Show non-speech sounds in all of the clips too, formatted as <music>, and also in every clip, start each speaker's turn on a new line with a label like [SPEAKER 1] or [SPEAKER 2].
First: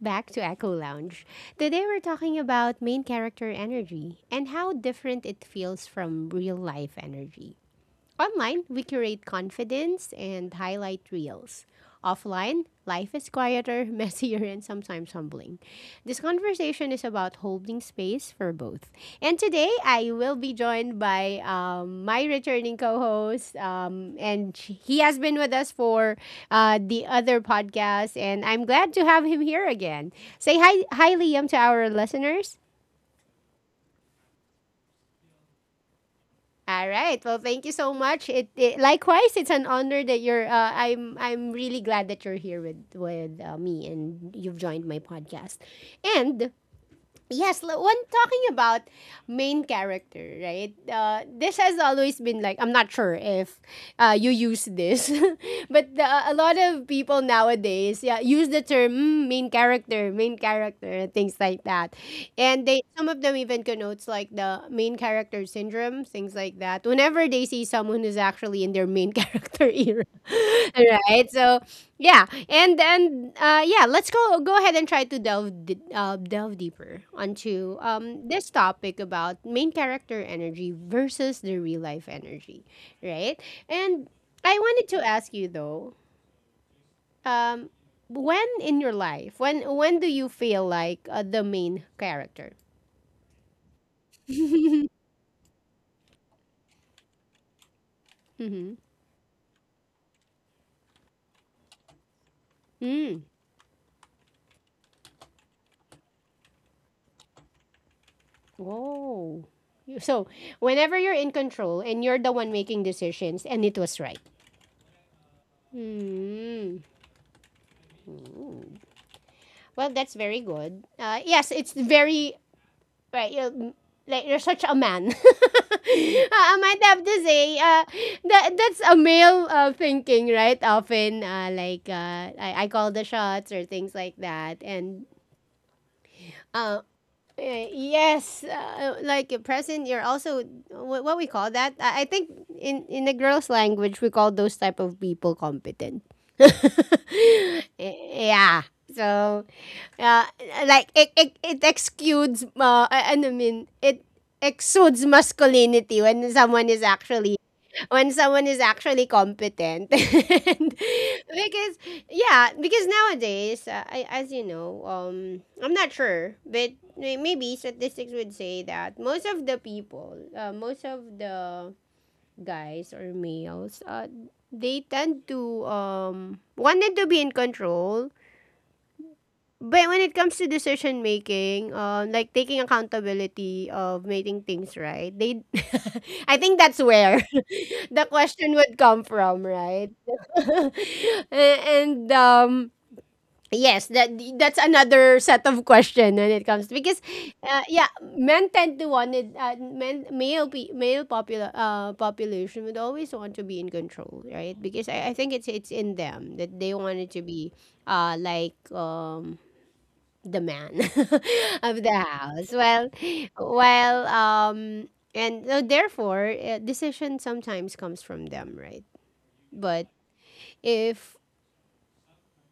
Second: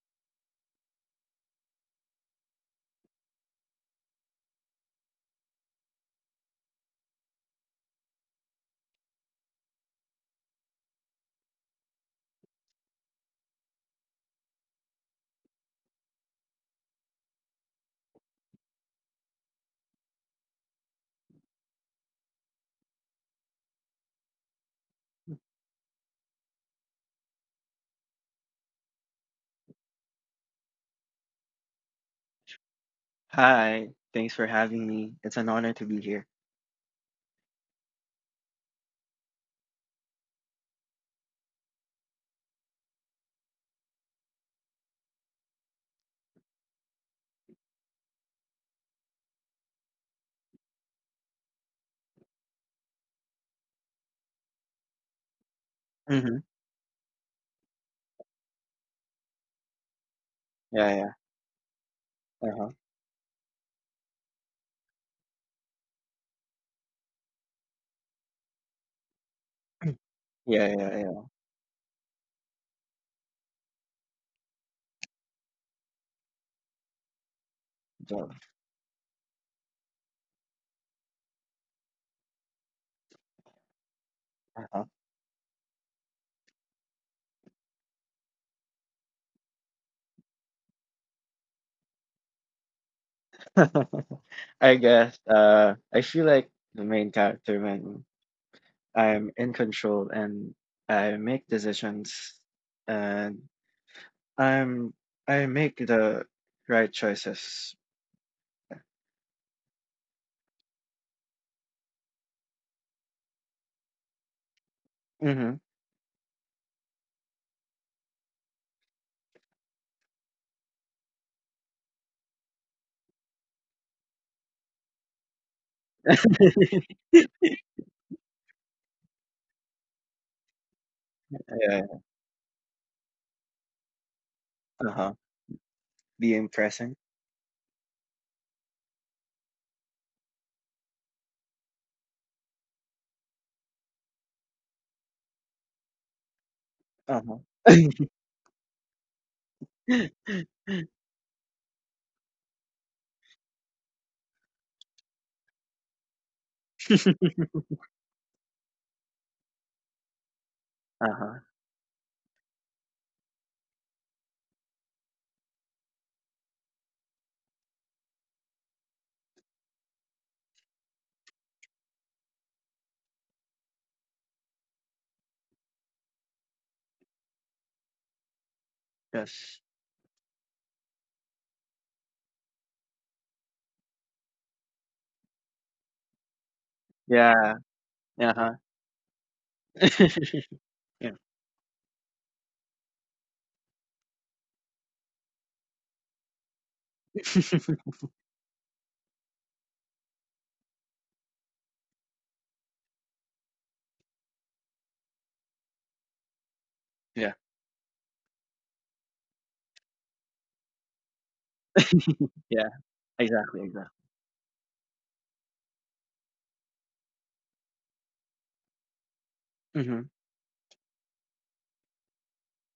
[SPEAKER 1] back to Echo Lounge. Today we're talking about main character energy and how different it feels from real life energy. Online, we curate confidence and highlight reels. Offline, life is quieter, <laughs> messier, and sometimes humbling. This conversation is about holding space for both. And today, I will be joined by my returning co host, and he has been with us for the other podcast, and I'm glad to have him here again. Say hi, Liam, to our listeners.
[SPEAKER 2] Hi, thanks for having me. It's an honor to be here.
[SPEAKER 1] All right. Well, thank you so much. It likewise, it's an honor that you're. I'm really glad that you're here with with me and you've joined my podcast. And yes, when talking about main character, right? This has always been like I'm not sure if you use this, <laughs> but a
[SPEAKER 2] Hmm.
[SPEAKER 1] lot of people nowadays, yeah, use the term "Mm, main character, main
[SPEAKER 2] Yeah,
[SPEAKER 1] character,"
[SPEAKER 2] yeah,
[SPEAKER 1] and things like that,
[SPEAKER 2] uh-huh.
[SPEAKER 1] and they, some of them even connotes like the main character syndrome, things like that. Whenever they see someone who's actually in their main <laughs> character era,
[SPEAKER 2] Yeah,
[SPEAKER 1] <laughs>
[SPEAKER 2] yeah, yeah.
[SPEAKER 1] right? So yeah, and yeah, let's go ahead and try to delve deeper onto
[SPEAKER 2] so,
[SPEAKER 1] this topic about main character energy versus the real life energy, right? And I
[SPEAKER 2] uh-huh.
[SPEAKER 1] wanted to ask you though, um, when in your life, when do you feel like the main character?
[SPEAKER 2] <laughs> I guess
[SPEAKER 1] <laughs>
[SPEAKER 2] I feel like the main character when
[SPEAKER 1] Mm-hmm.
[SPEAKER 2] I'm in control and I make decisions
[SPEAKER 1] Mm.
[SPEAKER 2] and I'm I make the right choices.
[SPEAKER 1] Whoa. So, whenever you're in control and you're the one making decisions, and it was right.
[SPEAKER 2] Mm-hmm.
[SPEAKER 1] Mm. Well, that's very good. Yes, it's very right. You, like you're such a man. <laughs> Uh,
[SPEAKER 2] Yeah.
[SPEAKER 1] I might have to say that that's a male thinking, right? Often,
[SPEAKER 2] Yeah.
[SPEAKER 1] like I call the shots or things like that,
[SPEAKER 2] Uh-huh.
[SPEAKER 1] and
[SPEAKER 2] Being
[SPEAKER 1] uh,
[SPEAKER 2] present.
[SPEAKER 1] yes, like a present. You're also what we call that. I think in the girls' language, we call those type of people competent. <laughs>
[SPEAKER 2] Uh-huh.
[SPEAKER 1] Yeah. So,
[SPEAKER 2] <laughs>
[SPEAKER 1] uh, like it exudes uh, I mean it exudes masculinity when someone is actually, competent <laughs> and
[SPEAKER 2] Uh-huh.
[SPEAKER 1] because yeah, because nowadays as you know, I'm not sure, but maybe statistics would say that most of the people, most of the guys or males they tend to wanted to be in control,
[SPEAKER 2] Yes.
[SPEAKER 1] but when it comes to decision making, like taking accountability of making things right, <laughs> I think that's where
[SPEAKER 2] Yeah.
[SPEAKER 1] <laughs> the
[SPEAKER 2] Uh-huh.
[SPEAKER 1] question would come from, right?
[SPEAKER 2] <laughs>
[SPEAKER 1] <laughs>
[SPEAKER 2] Yeah.
[SPEAKER 1] A- and yes, that that's another set of question when it comes, because
[SPEAKER 2] <laughs>
[SPEAKER 1] yeah, men tend to want it. Men male pe- male popula- population would always want to be in control, right? Because I think it's in them that they wanted
[SPEAKER 2] Yeah.
[SPEAKER 1] to be, like the man <laughs> of the house.
[SPEAKER 2] Yeah.
[SPEAKER 1] Well,
[SPEAKER 2] Exactly. Exactly.
[SPEAKER 1] well, and so therefore, decision sometimes comes from them, right?
[SPEAKER 2] Mhm.
[SPEAKER 1] But if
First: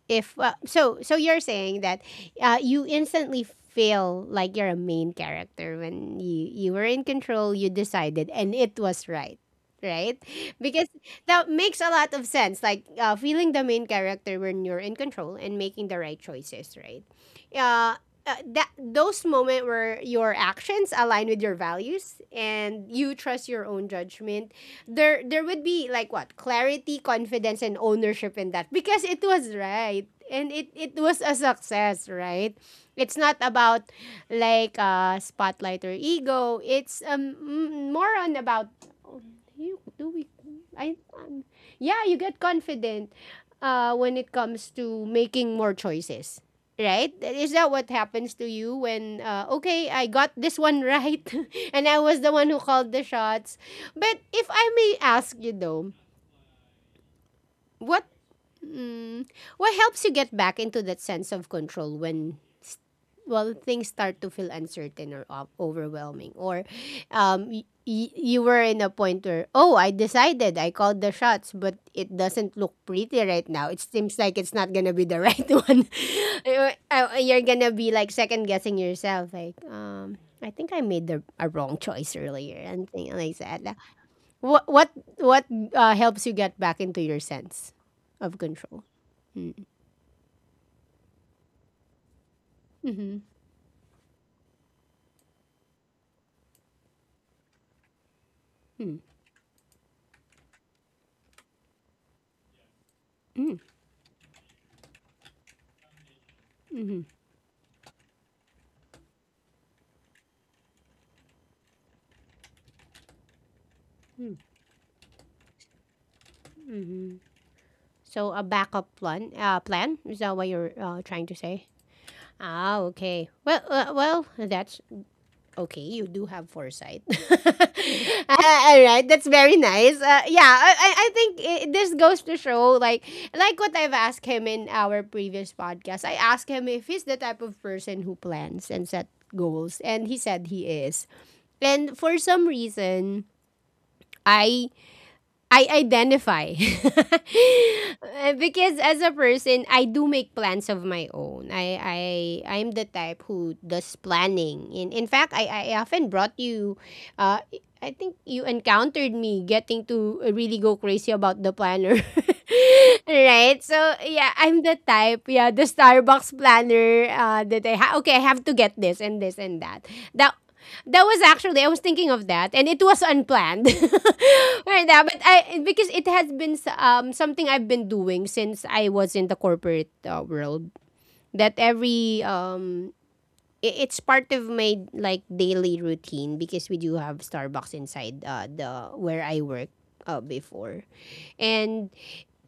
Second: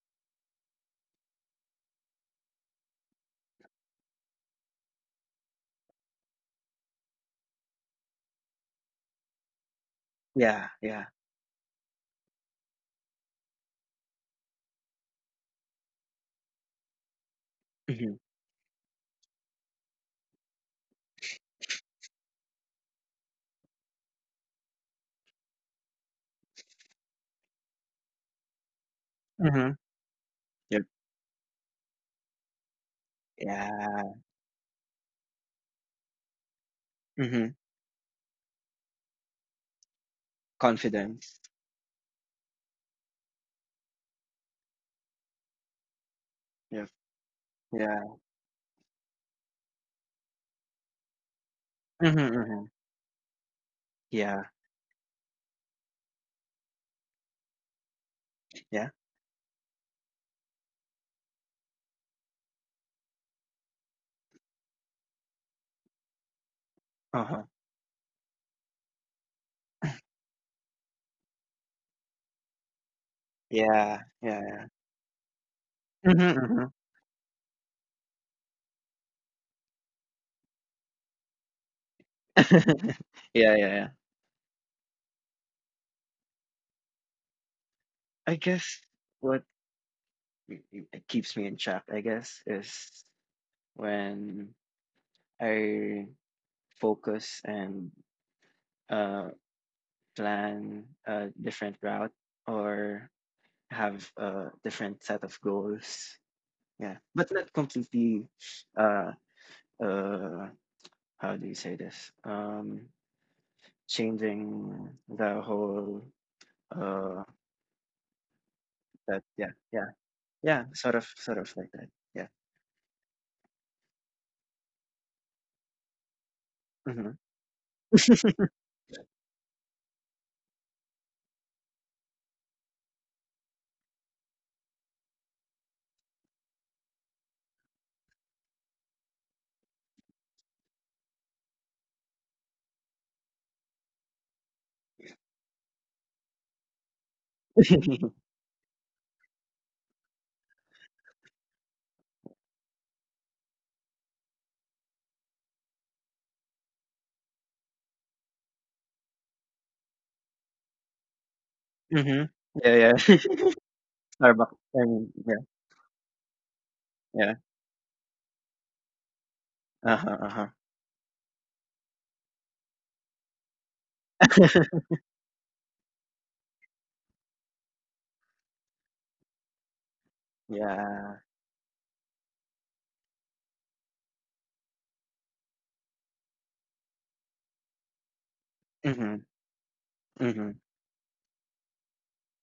[SPEAKER 1] so so you're saying that you instantly feel like you're a main character when you were in control, you decided, and it was right, right?
[SPEAKER 2] Yeah,
[SPEAKER 1] Because
[SPEAKER 2] yeah.
[SPEAKER 1] that makes a lot of sense, like feeling the main character when you're in control and making the right choices, right? uh,
[SPEAKER 2] Mhm.
[SPEAKER 1] that those moments where your actions align with your values and you trust your own judgment, there would be like what, clarity, confidence, and ownership in that, because it was
[SPEAKER 2] Mhm.
[SPEAKER 1] right and it
[SPEAKER 2] Yep.
[SPEAKER 1] it was a success, right? It's not about
[SPEAKER 2] Yeah.
[SPEAKER 1] like spotlight or ego. It's
[SPEAKER 2] Mhm.
[SPEAKER 1] more on about you do we, I
[SPEAKER 2] Confidence.
[SPEAKER 1] yeah, you get confident when it comes to making more choices,
[SPEAKER 2] Yep.
[SPEAKER 1] right? Is that what
[SPEAKER 2] Yeah.
[SPEAKER 1] happens to you when okay, I got this one right <laughs> and I was
[SPEAKER 2] Mhm,
[SPEAKER 1] the one who
[SPEAKER 2] mhm.
[SPEAKER 1] called the shots. But if
[SPEAKER 2] Yeah.
[SPEAKER 1] I may ask you though, what,
[SPEAKER 2] Yeah.
[SPEAKER 1] Mm. What helps you get back into that sense of control when, well, things start to feel uncertain or overwhelming, or
[SPEAKER 2] Uh-huh.
[SPEAKER 1] you were in a point where, oh, I decided, I called the shots, but it doesn't look pretty right now. It
[SPEAKER 2] Yeah.
[SPEAKER 1] seems like
[SPEAKER 2] Yeah,
[SPEAKER 1] it's
[SPEAKER 2] yeah.
[SPEAKER 1] not gonna be the <laughs> right one. <laughs>
[SPEAKER 2] Mhm, mhm.
[SPEAKER 1] You're gonna be like second guessing yourself, like, I think I made the a wrong choice earlier, and
[SPEAKER 2] <laughs>
[SPEAKER 1] things like
[SPEAKER 2] Yeah, yeah,
[SPEAKER 1] that.
[SPEAKER 2] yeah.
[SPEAKER 1] What what what helps you get back into your sense of
[SPEAKER 2] I
[SPEAKER 1] control?
[SPEAKER 2] guess what keeps me in check, I guess, is
[SPEAKER 1] Mm-hmm.
[SPEAKER 2] when I focus and uh plan a different route or
[SPEAKER 1] Mm.
[SPEAKER 2] have a different set of goals. Yeah. But not completely uh uh how do you say this, changing the whole uh
[SPEAKER 1] So a backup
[SPEAKER 2] that,
[SPEAKER 1] plan,
[SPEAKER 2] yeah, yeah,
[SPEAKER 1] plan, is that what
[SPEAKER 2] yeah,
[SPEAKER 1] you're
[SPEAKER 2] sort of,
[SPEAKER 1] trying to
[SPEAKER 2] sort of
[SPEAKER 1] say?
[SPEAKER 2] like that, yeah.
[SPEAKER 1] Ah, okay. Well, well, that's okay. You do have foresight.
[SPEAKER 2] Mm-hmm.
[SPEAKER 1] <laughs> All right, that's very nice. Yeah, I think it, this goes to show, like what I've asked him in our previous podcast. I asked him if he's the type of person who plans and set goals, and he said he is. And for some reason, I I identify. <laughs> Because as a person, I do make plans of my own. I'm the type who does planning. In fact, I often brought you uh I think you encountered me getting to really go crazy about the planner.
[SPEAKER 2] Mm-hmm. <laughs> Yeah,
[SPEAKER 1] <laughs>
[SPEAKER 2] yeah.
[SPEAKER 1] Right? So,
[SPEAKER 2] <laughs>
[SPEAKER 1] yeah,
[SPEAKER 2] Starbucks.
[SPEAKER 1] I'm the
[SPEAKER 2] I mean,
[SPEAKER 1] type,
[SPEAKER 2] yeah,
[SPEAKER 1] yeah, the Starbucks planner
[SPEAKER 2] yeah,
[SPEAKER 1] that okay, I have to get this and this and that.
[SPEAKER 2] uh-huh,
[SPEAKER 1] That
[SPEAKER 2] uh-huh.
[SPEAKER 1] that was actually, I was thinking of that, and it was unplanned. <laughs> Right
[SPEAKER 2] <laughs>
[SPEAKER 1] now, but I, because it has been something I've been doing since I was in the corporate world.
[SPEAKER 2] Yeah.
[SPEAKER 1] That every it's part of my like daily routine because we do have Starbucks inside the
[SPEAKER 2] Mm-hmm.
[SPEAKER 1] where I work
[SPEAKER 2] Mm-hmm.
[SPEAKER 1] before, and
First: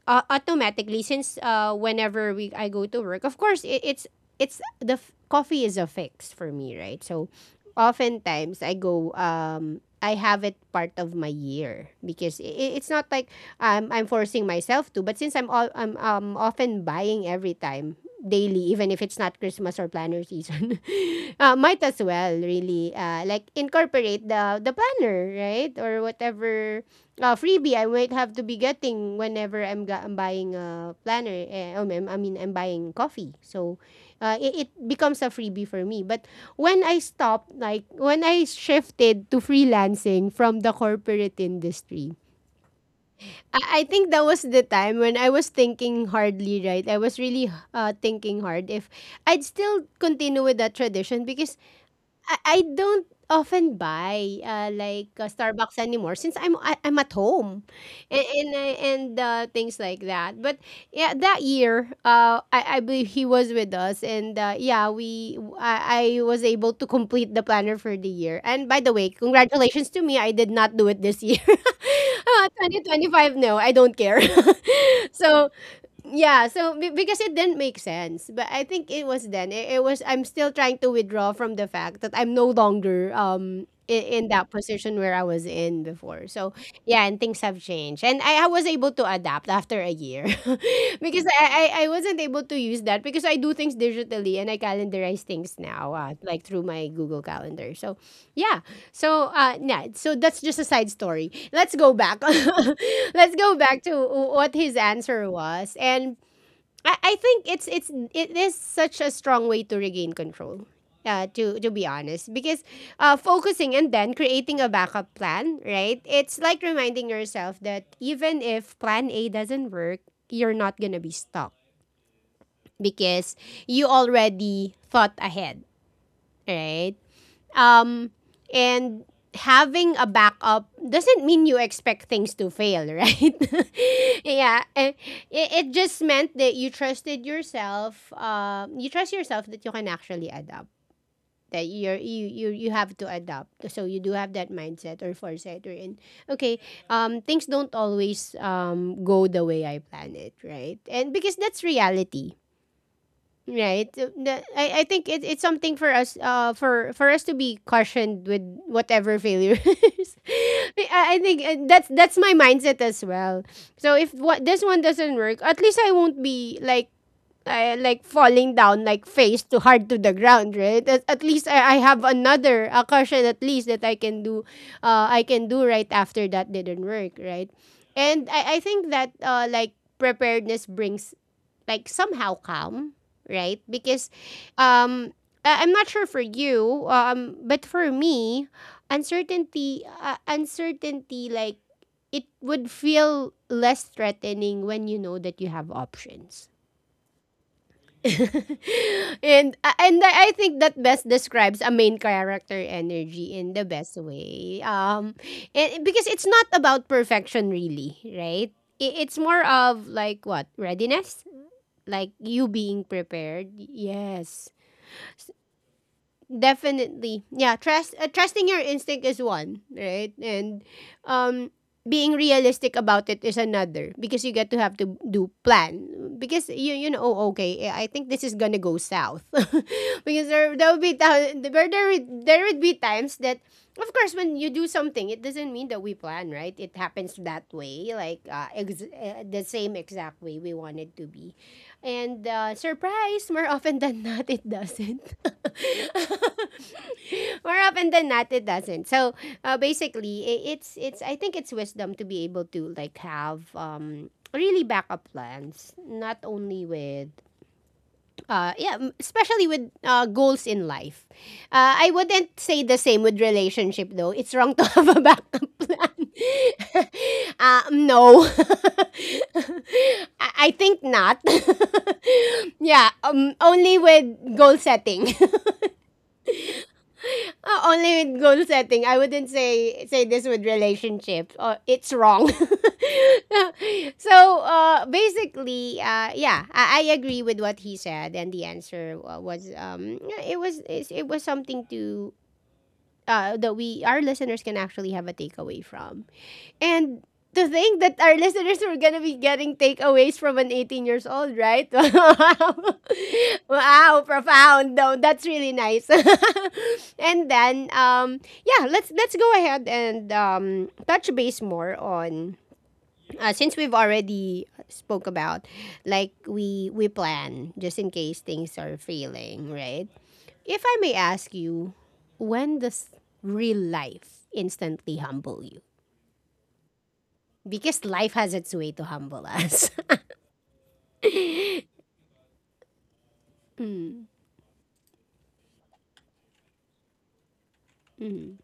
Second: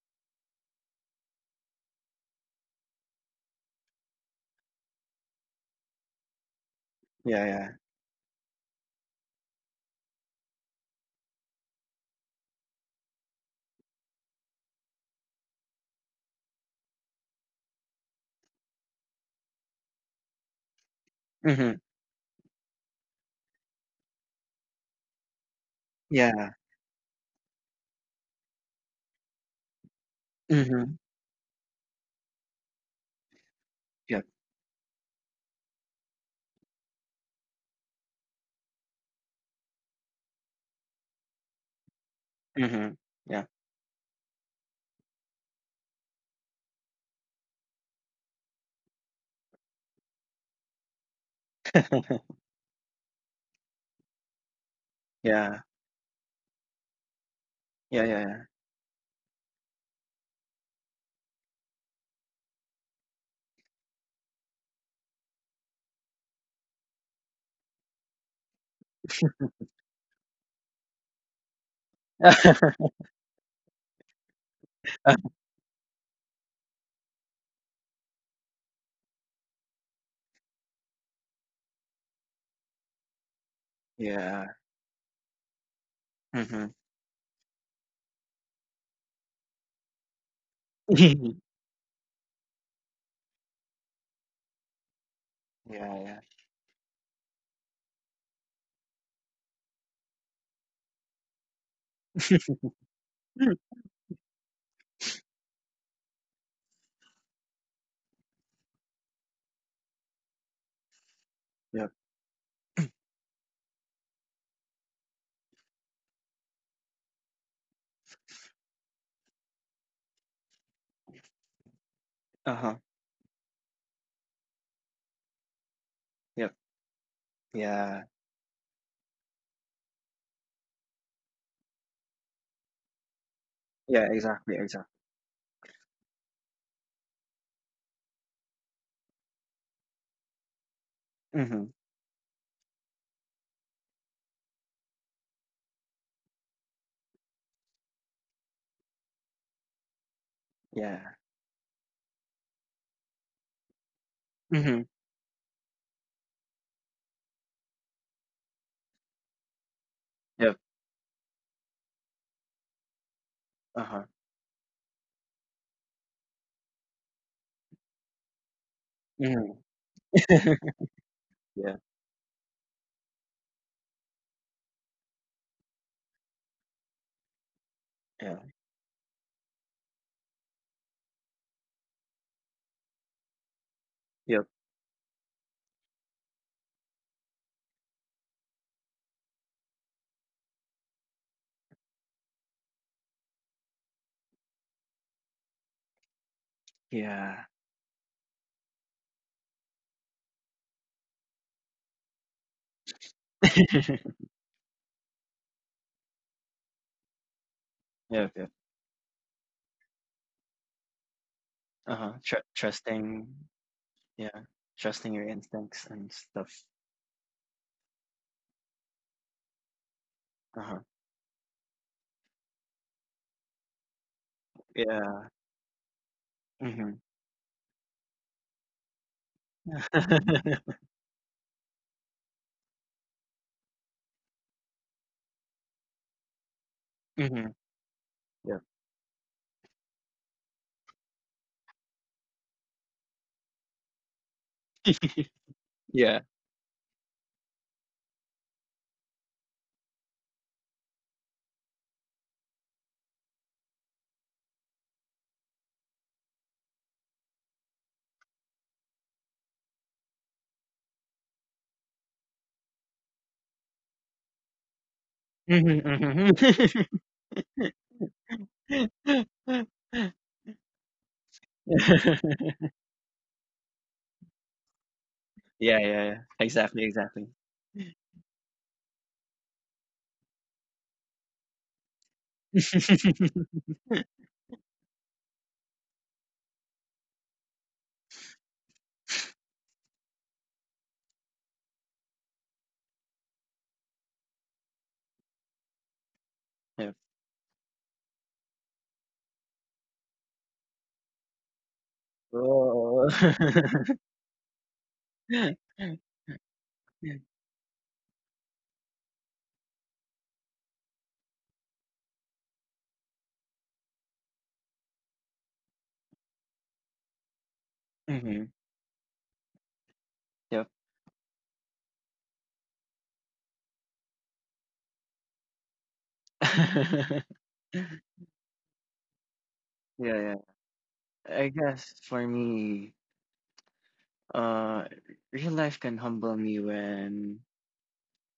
[SPEAKER 1] automatically since whenever we I go to work, of course it, it's the f- coffee is a fix for me, right? So
[SPEAKER 2] Yeah, yeah.
[SPEAKER 1] oftentimes I go I have it part of my year because it's not like I'm forcing myself to, but since I'm often buying every time, daily, even if it's not Christmas or planner season, <laughs>
[SPEAKER 2] Mm-hmm.
[SPEAKER 1] might as well really like incorporate the planner, right, or
[SPEAKER 2] Yeah.
[SPEAKER 1] whatever freebie I might have to be getting whenever I'm buying a
[SPEAKER 2] Mm-hmm.
[SPEAKER 1] planner. I mean, I'm buying coffee. So
[SPEAKER 2] Yep.
[SPEAKER 1] it, it becomes a freebie for me. But when I stopped, like when I shifted to freelancing from the corporate industry,
[SPEAKER 2] Mm-hmm. Yeah.
[SPEAKER 1] I think that was the time when I was thinking hardly, right? I was really thinking hard if I'd still continue with that tradition, because I
[SPEAKER 2] <laughs>
[SPEAKER 1] I don't often buy, like,
[SPEAKER 2] Yeah,
[SPEAKER 1] Starbucks anymore since I'm at home,
[SPEAKER 2] yeah,
[SPEAKER 1] and
[SPEAKER 2] yeah,
[SPEAKER 1] and I and, uh, things like that. But, yeah, that year, I believe he was with us, and, yeah, we I was able to complete the planner for the year. And by the way, congratulations to me, I did not do it this year. <laughs> Ah,
[SPEAKER 2] yeah.
[SPEAKER 1] 2025, no, I don't care. <laughs>
[SPEAKER 2] <laughs>
[SPEAKER 1] So, yeah, so because it didn't make sense, but I think it was then, it was, I'm still trying to withdraw from the fact that I'm no longer in that
[SPEAKER 2] Yeah.
[SPEAKER 1] position where I was in before, so
[SPEAKER 2] Mm-hmm.
[SPEAKER 1] yeah, and things have changed, and I was able to adapt after a year <laughs> because
[SPEAKER 2] <laughs>
[SPEAKER 1] I wasn't able to use that because I do things digitally and I calendarize things now,
[SPEAKER 2] Yeah, yeah.
[SPEAKER 1] like through my Google calendar. So yeah. So yeah, so that's just a side story. Let's go back. <laughs> Let's go
[SPEAKER 2] Mm.
[SPEAKER 1] back to what his answer was. And I think it is such a strong way to regain control. To be
[SPEAKER 2] Yep.
[SPEAKER 1] honest, because focusing and then creating a backup plan, right? It's like reminding yourself that even if Plan A doesn't work, you're not gonna be stuck
[SPEAKER 2] Uh-huh.
[SPEAKER 1] because you already thought ahead,
[SPEAKER 2] Yep.
[SPEAKER 1] right?
[SPEAKER 2] Yeah.
[SPEAKER 1] Um, and having a backup doesn't mean you expect things to fail, right?
[SPEAKER 2] Yeah,
[SPEAKER 1] <laughs>
[SPEAKER 2] exactly,
[SPEAKER 1] yeah, eh,
[SPEAKER 2] exactly.
[SPEAKER 1] it, it just meant that you trusted yourself. You trust yourself that you can actually adapt. That
[SPEAKER 2] Mhm.
[SPEAKER 1] you're, you have to adapt. So you do have that mindset or foresight or, in, okay, things don't always go the way I plan it, right?
[SPEAKER 2] Yeah.
[SPEAKER 1] And because that's reality. Right. So, I
[SPEAKER 2] Mhm.
[SPEAKER 1] think it's something for us for us to be cautioned with whatever failures.
[SPEAKER 2] Yep.
[SPEAKER 1] <laughs> I think that's my mindset as well. So
[SPEAKER 2] Uh-huh.
[SPEAKER 1] if what this one doesn't work, at least I won't be like falling down like face to
[SPEAKER 2] Mhm.
[SPEAKER 1] hard to the ground, right? At
[SPEAKER 2] <laughs>
[SPEAKER 1] least I
[SPEAKER 2] Yeah,
[SPEAKER 1] have another a caution at least that I can do right after that didn't work, right? And
[SPEAKER 2] yeah.
[SPEAKER 1] I think that like preparedness brings like somehow calm, right? Because
[SPEAKER 2] Yep.
[SPEAKER 1] um I'm not sure for you, but for me, uncertainty like it would feel less threatening when you know that you have options.
[SPEAKER 2] Yeah.
[SPEAKER 1] <laughs> And I think that best describes a main character energy in the best
[SPEAKER 2] <laughs>
[SPEAKER 1] way. And because it's not about perfection really,
[SPEAKER 2] Yep, yep.
[SPEAKER 1] right? It's more of like what readiness,
[SPEAKER 2] Uh-huh.
[SPEAKER 1] like you being
[SPEAKER 2] Trusting,
[SPEAKER 1] prepared.
[SPEAKER 2] yeah,
[SPEAKER 1] Yes,
[SPEAKER 2] trusting your instincts and stuff.
[SPEAKER 1] definitely, yeah, trust, trusting your instinct is one, right? And
[SPEAKER 2] Uh-huh.
[SPEAKER 1] um being realistic about it is another, because you get to have to do
[SPEAKER 2] Yeah.
[SPEAKER 1] plan, because you know,
[SPEAKER 2] Mhm.
[SPEAKER 1] oh, okay, I think this is gonna go south
[SPEAKER 2] Mhm.
[SPEAKER 1] <laughs> because there
[SPEAKER 2] <laughs>
[SPEAKER 1] will be time, there there would be times that of course, when you do something, it doesn't mean that we plan, right? It happens that way, like
[SPEAKER 2] Yep.
[SPEAKER 1] the same exact way we want it to be. And surprise, more often <laughs> than not, it doesn't.
[SPEAKER 2] <laughs> Yeah.
[SPEAKER 1] <laughs> more often than not, it doesn't. So basically, I it's it's. I think it's wisdom to be able to like have really backup plans, not only with yeah, especially with goals in life. I wouldn't say the same with relationship though. It's wrong to <laughs> have a backup
[SPEAKER 2] Mhm,
[SPEAKER 1] plan.
[SPEAKER 2] mhm. <laughs>
[SPEAKER 1] <laughs> No. <laughs>
[SPEAKER 2] <laughs>
[SPEAKER 1] I think not. <laughs> yeah, only with goal setting. <laughs>
[SPEAKER 2] Yeah, yeah, yeah. Exactly, exactly.
[SPEAKER 1] Only with goal setting. I wouldn't say this with relationships. It's wrong.
[SPEAKER 2] <laughs>
[SPEAKER 1] <laughs> so basically, yeah, I agree with what he said, and the answer was yeah, it was something to that we our listeners can actually have a takeaway from.
[SPEAKER 2] Yep.
[SPEAKER 1] And to think that our listeners are gonna be getting takeaways from an 18 years old, right? <laughs>
[SPEAKER 2] Oh.
[SPEAKER 1] Wow, wow,
[SPEAKER 2] <laughs>
[SPEAKER 1] profound. Though that's really nice. <laughs> and then, yeah, let's go ahead and touch base more on since we've already spoke about like we plan just in case
[SPEAKER 2] Mhm,
[SPEAKER 1] things are failing, right? If
[SPEAKER 2] yep.
[SPEAKER 1] I may ask you, when does real life instantly humble you?
[SPEAKER 2] <laughs>
[SPEAKER 1] Because life has its way to humble us. <laughs>
[SPEAKER 2] Yeah, yeah. I guess for me,
[SPEAKER 1] Mm,
[SPEAKER 2] uh, real life can humble me when
[SPEAKER 1] mm,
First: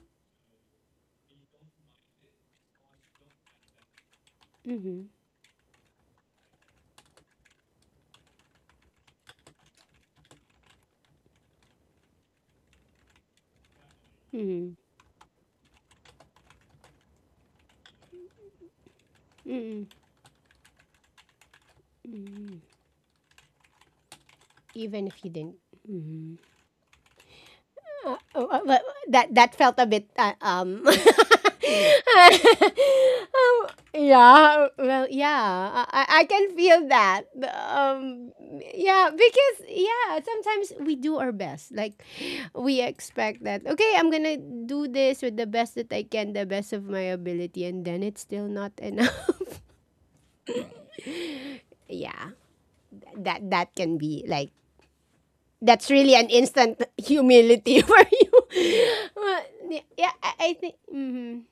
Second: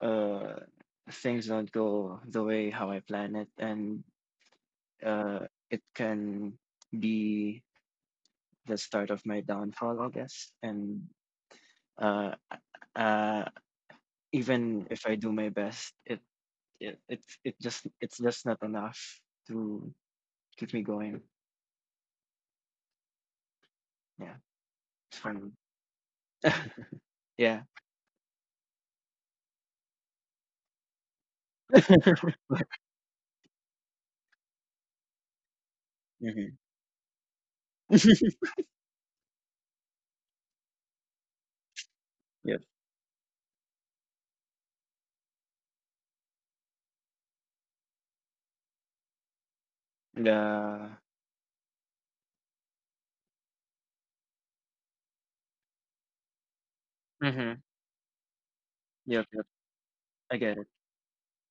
[SPEAKER 2] uh things don't go the way how I plan it, and
[SPEAKER 1] mhm,
[SPEAKER 2] it can be the start of my downfall, I guess. And uh, uh,
[SPEAKER 1] mhm,
[SPEAKER 2] even if I do my best, it's just not enough
[SPEAKER 1] mm, mm,
[SPEAKER 2] to keep me going.
[SPEAKER 1] mm.
[SPEAKER 2] Yeah,
[SPEAKER 1] Even
[SPEAKER 2] it's
[SPEAKER 1] if you
[SPEAKER 2] fun.
[SPEAKER 1] didn't. Mhm.
[SPEAKER 2] <laughs> Yeah.
[SPEAKER 1] Well, that that felt a bit
[SPEAKER 2] <laughs>
[SPEAKER 1] <laughs> um, yeah, well, yeah, I can
[SPEAKER 2] Mhm.
[SPEAKER 1] feel that. um
[SPEAKER 2] <laughs>
[SPEAKER 1] yeah, because yeah, sometimes we do our best, like
[SPEAKER 2] Yep.
[SPEAKER 1] we expect that, okay, I'm gonna do this with the best that I can, the best of my ability, and then it's still not enough.
[SPEAKER 2] Yeah.
[SPEAKER 1] <laughs> yeah, that that can be like, that's really an instant
[SPEAKER 2] Mhm.
[SPEAKER 1] humility <laughs> for you.
[SPEAKER 2] Yep,
[SPEAKER 1] Well,
[SPEAKER 2] yep.
[SPEAKER 1] yeah, I,
[SPEAKER 2] I
[SPEAKER 1] I
[SPEAKER 2] get it.
[SPEAKER 1] think. Mhm.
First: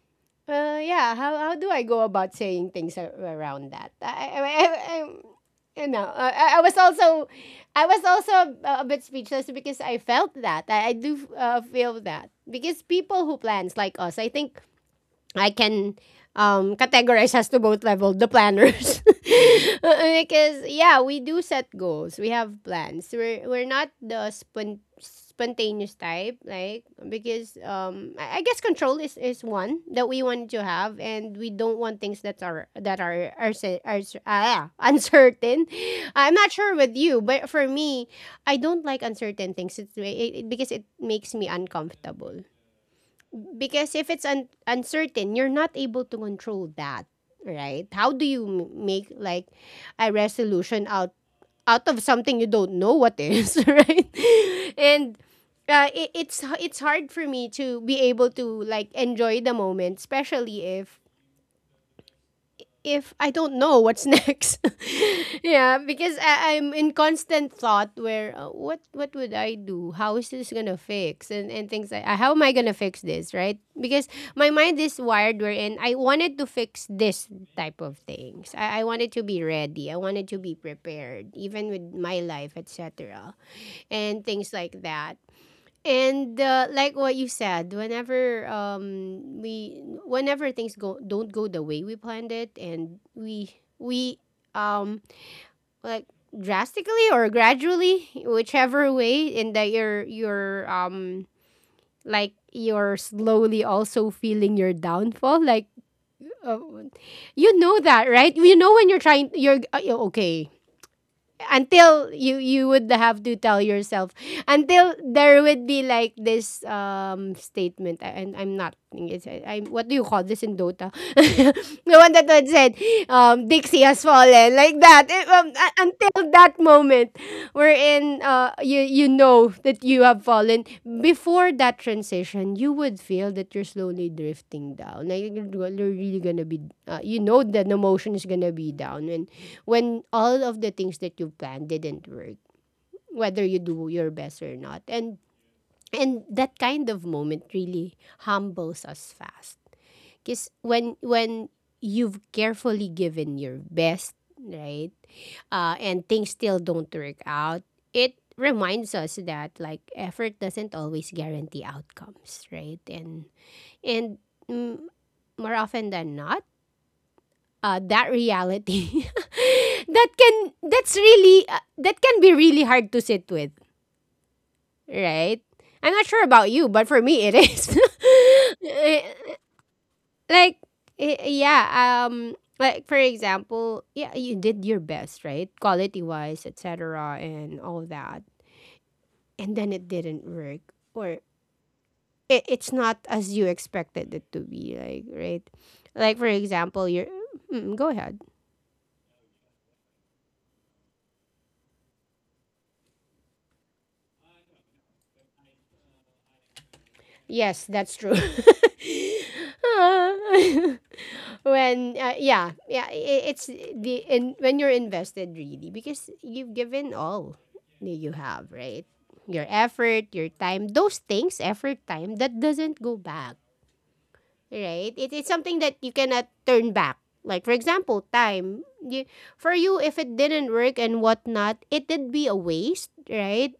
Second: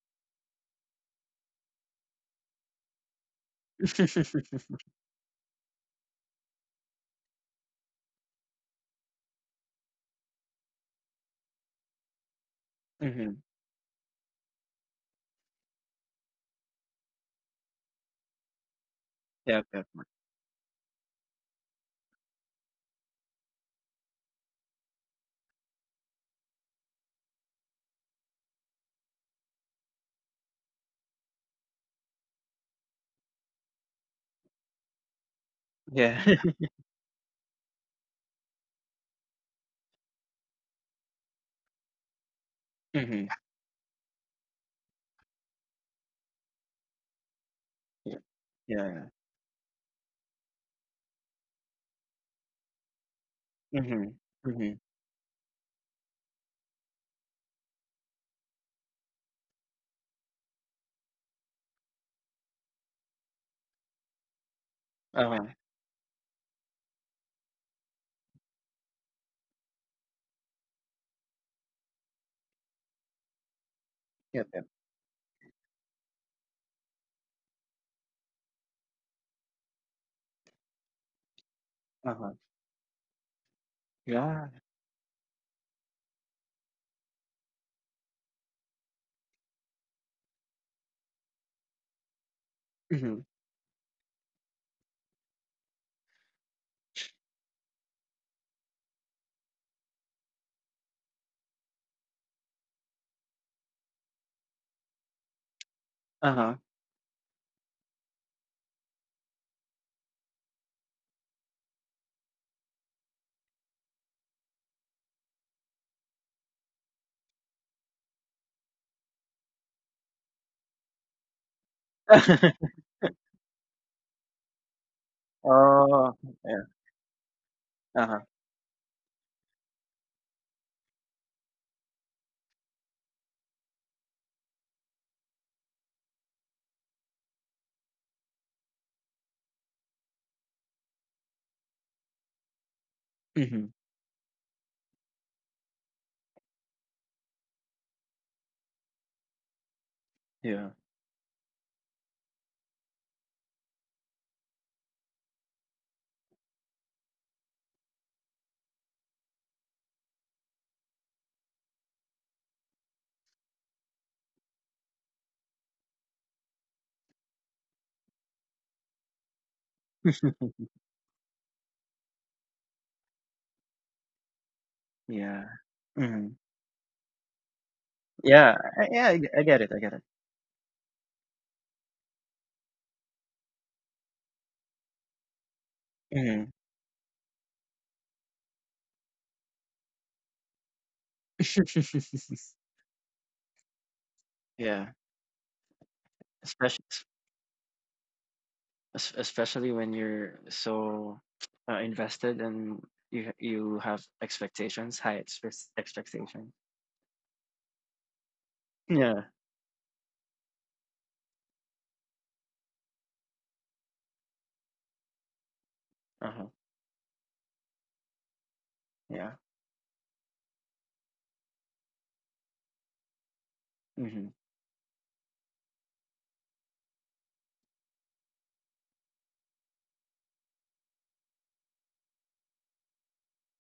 [SPEAKER 1] Yeah. How do I go about saying things around that?
[SPEAKER 2] <laughs>
[SPEAKER 1] I You know, I was also, I was also a bit speechless because I felt that I do feel that, because people
[SPEAKER 2] Mhm.
[SPEAKER 1] who plans like us, I think I can categorize as to both level the planners,
[SPEAKER 2] Yep, yep. m
[SPEAKER 1] <laughs> because yeah, we do set goals, we have plans, we're not the spontaneous type, like because I guess control is one that we want to have, and we don't want things that are <laughs> uncertain.
[SPEAKER 2] Yeah.
[SPEAKER 1] I'm not
[SPEAKER 2] <laughs>
[SPEAKER 1] sure with you, but for me, I don't like uncertain things. Because it makes me uncomfortable,
[SPEAKER 2] Mhm.
[SPEAKER 1] because if it's uncertain, you're not able to control that, right? How do
[SPEAKER 2] Yep.
[SPEAKER 1] you
[SPEAKER 2] Yeah.
[SPEAKER 1] make like a resolution out of something you don't know what is, <laughs> right?
[SPEAKER 2] Mhm. Mhm.
[SPEAKER 1] And it's hard for me to be able to like enjoy the moment, especially if I don't know what's next. <laughs>
[SPEAKER 2] Uh-huh.
[SPEAKER 1] yeah, because I'm in constant thought where what would I do? How is this gonna fix? And things like how am I gonna fix this? Right? Because my
[SPEAKER 2] Yep, yep.
[SPEAKER 1] mind is wired wherein I wanted to fix this type of things. I wanted to be ready. I wanted to be prepared, even with my
[SPEAKER 2] Uh-huh.
[SPEAKER 1] life, etc. And
[SPEAKER 2] Yeah.
[SPEAKER 1] things like that. And like what you said, whenever we whenever things go don't go the way we planned it, and
[SPEAKER 2] Mhm.
[SPEAKER 1] we um like drastically or gradually, whichever way, and that you're like you're slowly also feeling your downfall, like uh,
[SPEAKER 2] Uh-huh.
[SPEAKER 1] you know that, right? You know when you're trying, you're okay, until you would have to tell yourself, until there would be like this statement and I'm not. It's, I'm what do you call this in Dota, <laughs> the one that had said
[SPEAKER 2] <laughs>
[SPEAKER 1] Dixie has fallen, like that. It,
[SPEAKER 2] Oh,
[SPEAKER 1] until that
[SPEAKER 2] yeah.
[SPEAKER 1] moment wherein
[SPEAKER 2] Uh-huh.
[SPEAKER 1] uh, you know that you have fallen. Before that transition, you would feel that you're slowly drifting down, like you're really gonna be you know that the emotion is gonna be down, and when all of the things that you planned didn't work, whether you
[SPEAKER 2] Mhm.
[SPEAKER 1] do your best or not. And that kind of moment really humbles us fast. Because
[SPEAKER 2] Yeah.
[SPEAKER 1] when you've carefully given your best, right, and things still don't work out, it reminds us that like effort doesn't always guarantee outcomes, right? And mm, more often than not, that reality, <laughs> that can,
[SPEAKER 2] <laughs>
[SPEAKER 1] that's really that can be really hard to sit with, right?
[SPEAKER 2] Yeah.
[SPEAKER 1] I'm not sure
[SPEAKER 2] Mhm.
[SPEAKER 1] about you, but for me it is. <laughs>
[SPEAKER 2] Yeah. I
[SPEAKER 1] Eh,
[SPEAKER 2] yeah, I get it, I get it.
[SPEAKER 1] like yeah, like, for example, yeah, you did your best, right, quality wise,
[SPEAKER 2] Mhm.
[SPEAKER 1] etc., and all that, and then it didn't work, or it,
[SPEAKER 2] <laughs>
[SPEAKER 1] it's not as you expected it to be,
[SPEAKER 2] Yeah.
[SPEAKER 1] like right, like for
[SPEAKER 2] Especially.
[SPEAKER 1] example, you're mm, go ahead.
[SPEAKER 2] Especially when you're so invested and you have expectations, expectations.
[SPEAKER 1] Yes, that's true. <laughs>
[SPEAKER 2] Yeah.
[SPEAKER 1] Ah. <laughs> when yeah, yeah, it's the in, when you're invested really, because
[SPEAKER 2] Uh huh.
[SPEAKER 1] you've given all that you have, right?
[SPEAKER 2] Yeah.
[SPEAKER 1] Your effort, your time, those things, effort, time that doesn't go back,
[SPEAKER 2] Mm-hmm.
[SPEAKER 1] right? It, it's something that you cannot turn back. Like for example, time. You, for you, if it didn't work and whatnot, it did be a waste, right?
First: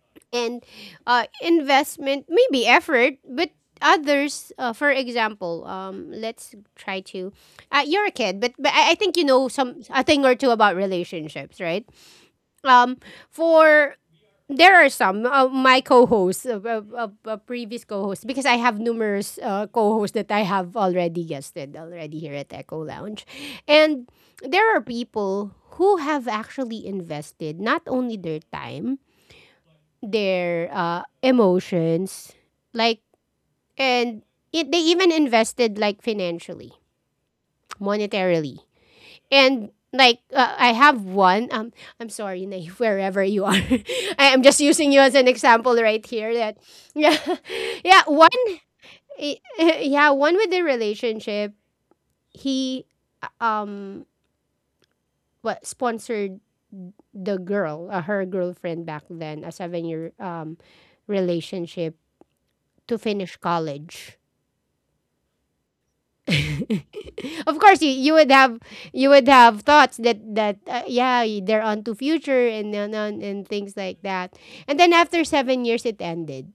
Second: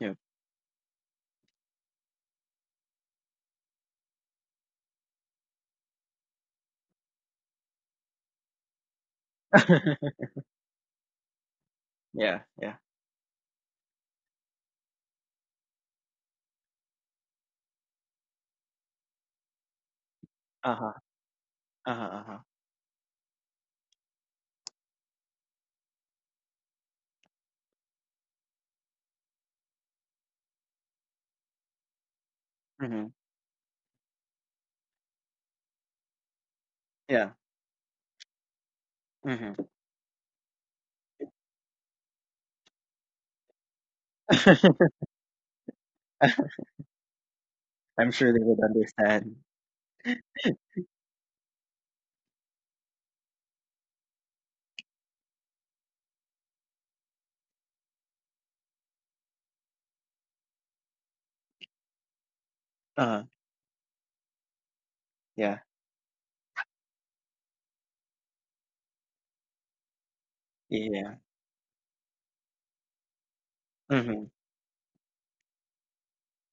[SPEAKER 2] Yep.
[SPEAKER 1] And investment, maybe effort, but others, for example, let's try to. You're a kid, but I think you know some a
[SPEAKER 2] <laughs>
[SPEAKER 1] thing or two about relationships, right?
[SPEAKER 2] Yeah. Yeah.
[SPEAKER 1] Um, for there are some my co-hosts, a previous co-hosts, because I have numerous co-hosts that I
[SPEAKER 2] Uh
[SPEAKER 1] have
[SPEAKER 2] huh.
[SPEAKER 1] already guested
[SPEAKER 2] Uh huh.
[SPEAKER 1] already
[SPEAKER 2] Uh
[SPEAKER 1] here
[SPEAKER 2] huh.
[SPEAKER 1] at Echo Lounge, and there are people who have actually invested not only their time, their emotions, like,
[SPEAKER 2] Mm-hmm.
[SPEAKER 1] and it, they even invested like financially,
[SPEAKER 2] Yeah.
[SPEAKER 1] monetarily,
[SPEAKER 2] Mm-hmm.
[SPEAKER 1] and like I have one I'm sorry, Naive, <laughs> wherever you are. <laughs> I am just using you
[SPEAKER 2] <laughs>
[SPEAKER 1] as an example right here. That <laughs> yeah, yeah,
[SPEAKER 2] I'm
[SPEAKER 1] one
[SPEAKER 2] sure they would
[SPEAKER 1] eh,
[SPEAKER 2] understand.
[SPEAKER 1] <laughs> eh, yeah, one with the relationship. He um what sponsored the girl her girlfriend back then, a 7 year relationship, to
[SPEAKER 2] Uh.
[SPEAKER 1] finish college.
[SPEAKER 2] Yeah.
[SPEAKER 1] <laughs> of course you, you would have, you would have thoughts that that
[SPEAKER 2] Yeah.
[SPEAKER 1] yeah, they're on to future and then on, and things like
[SPEAKER 2] Mm-hmm.
[SPEAKER 1] that. And then after 7 years it ended.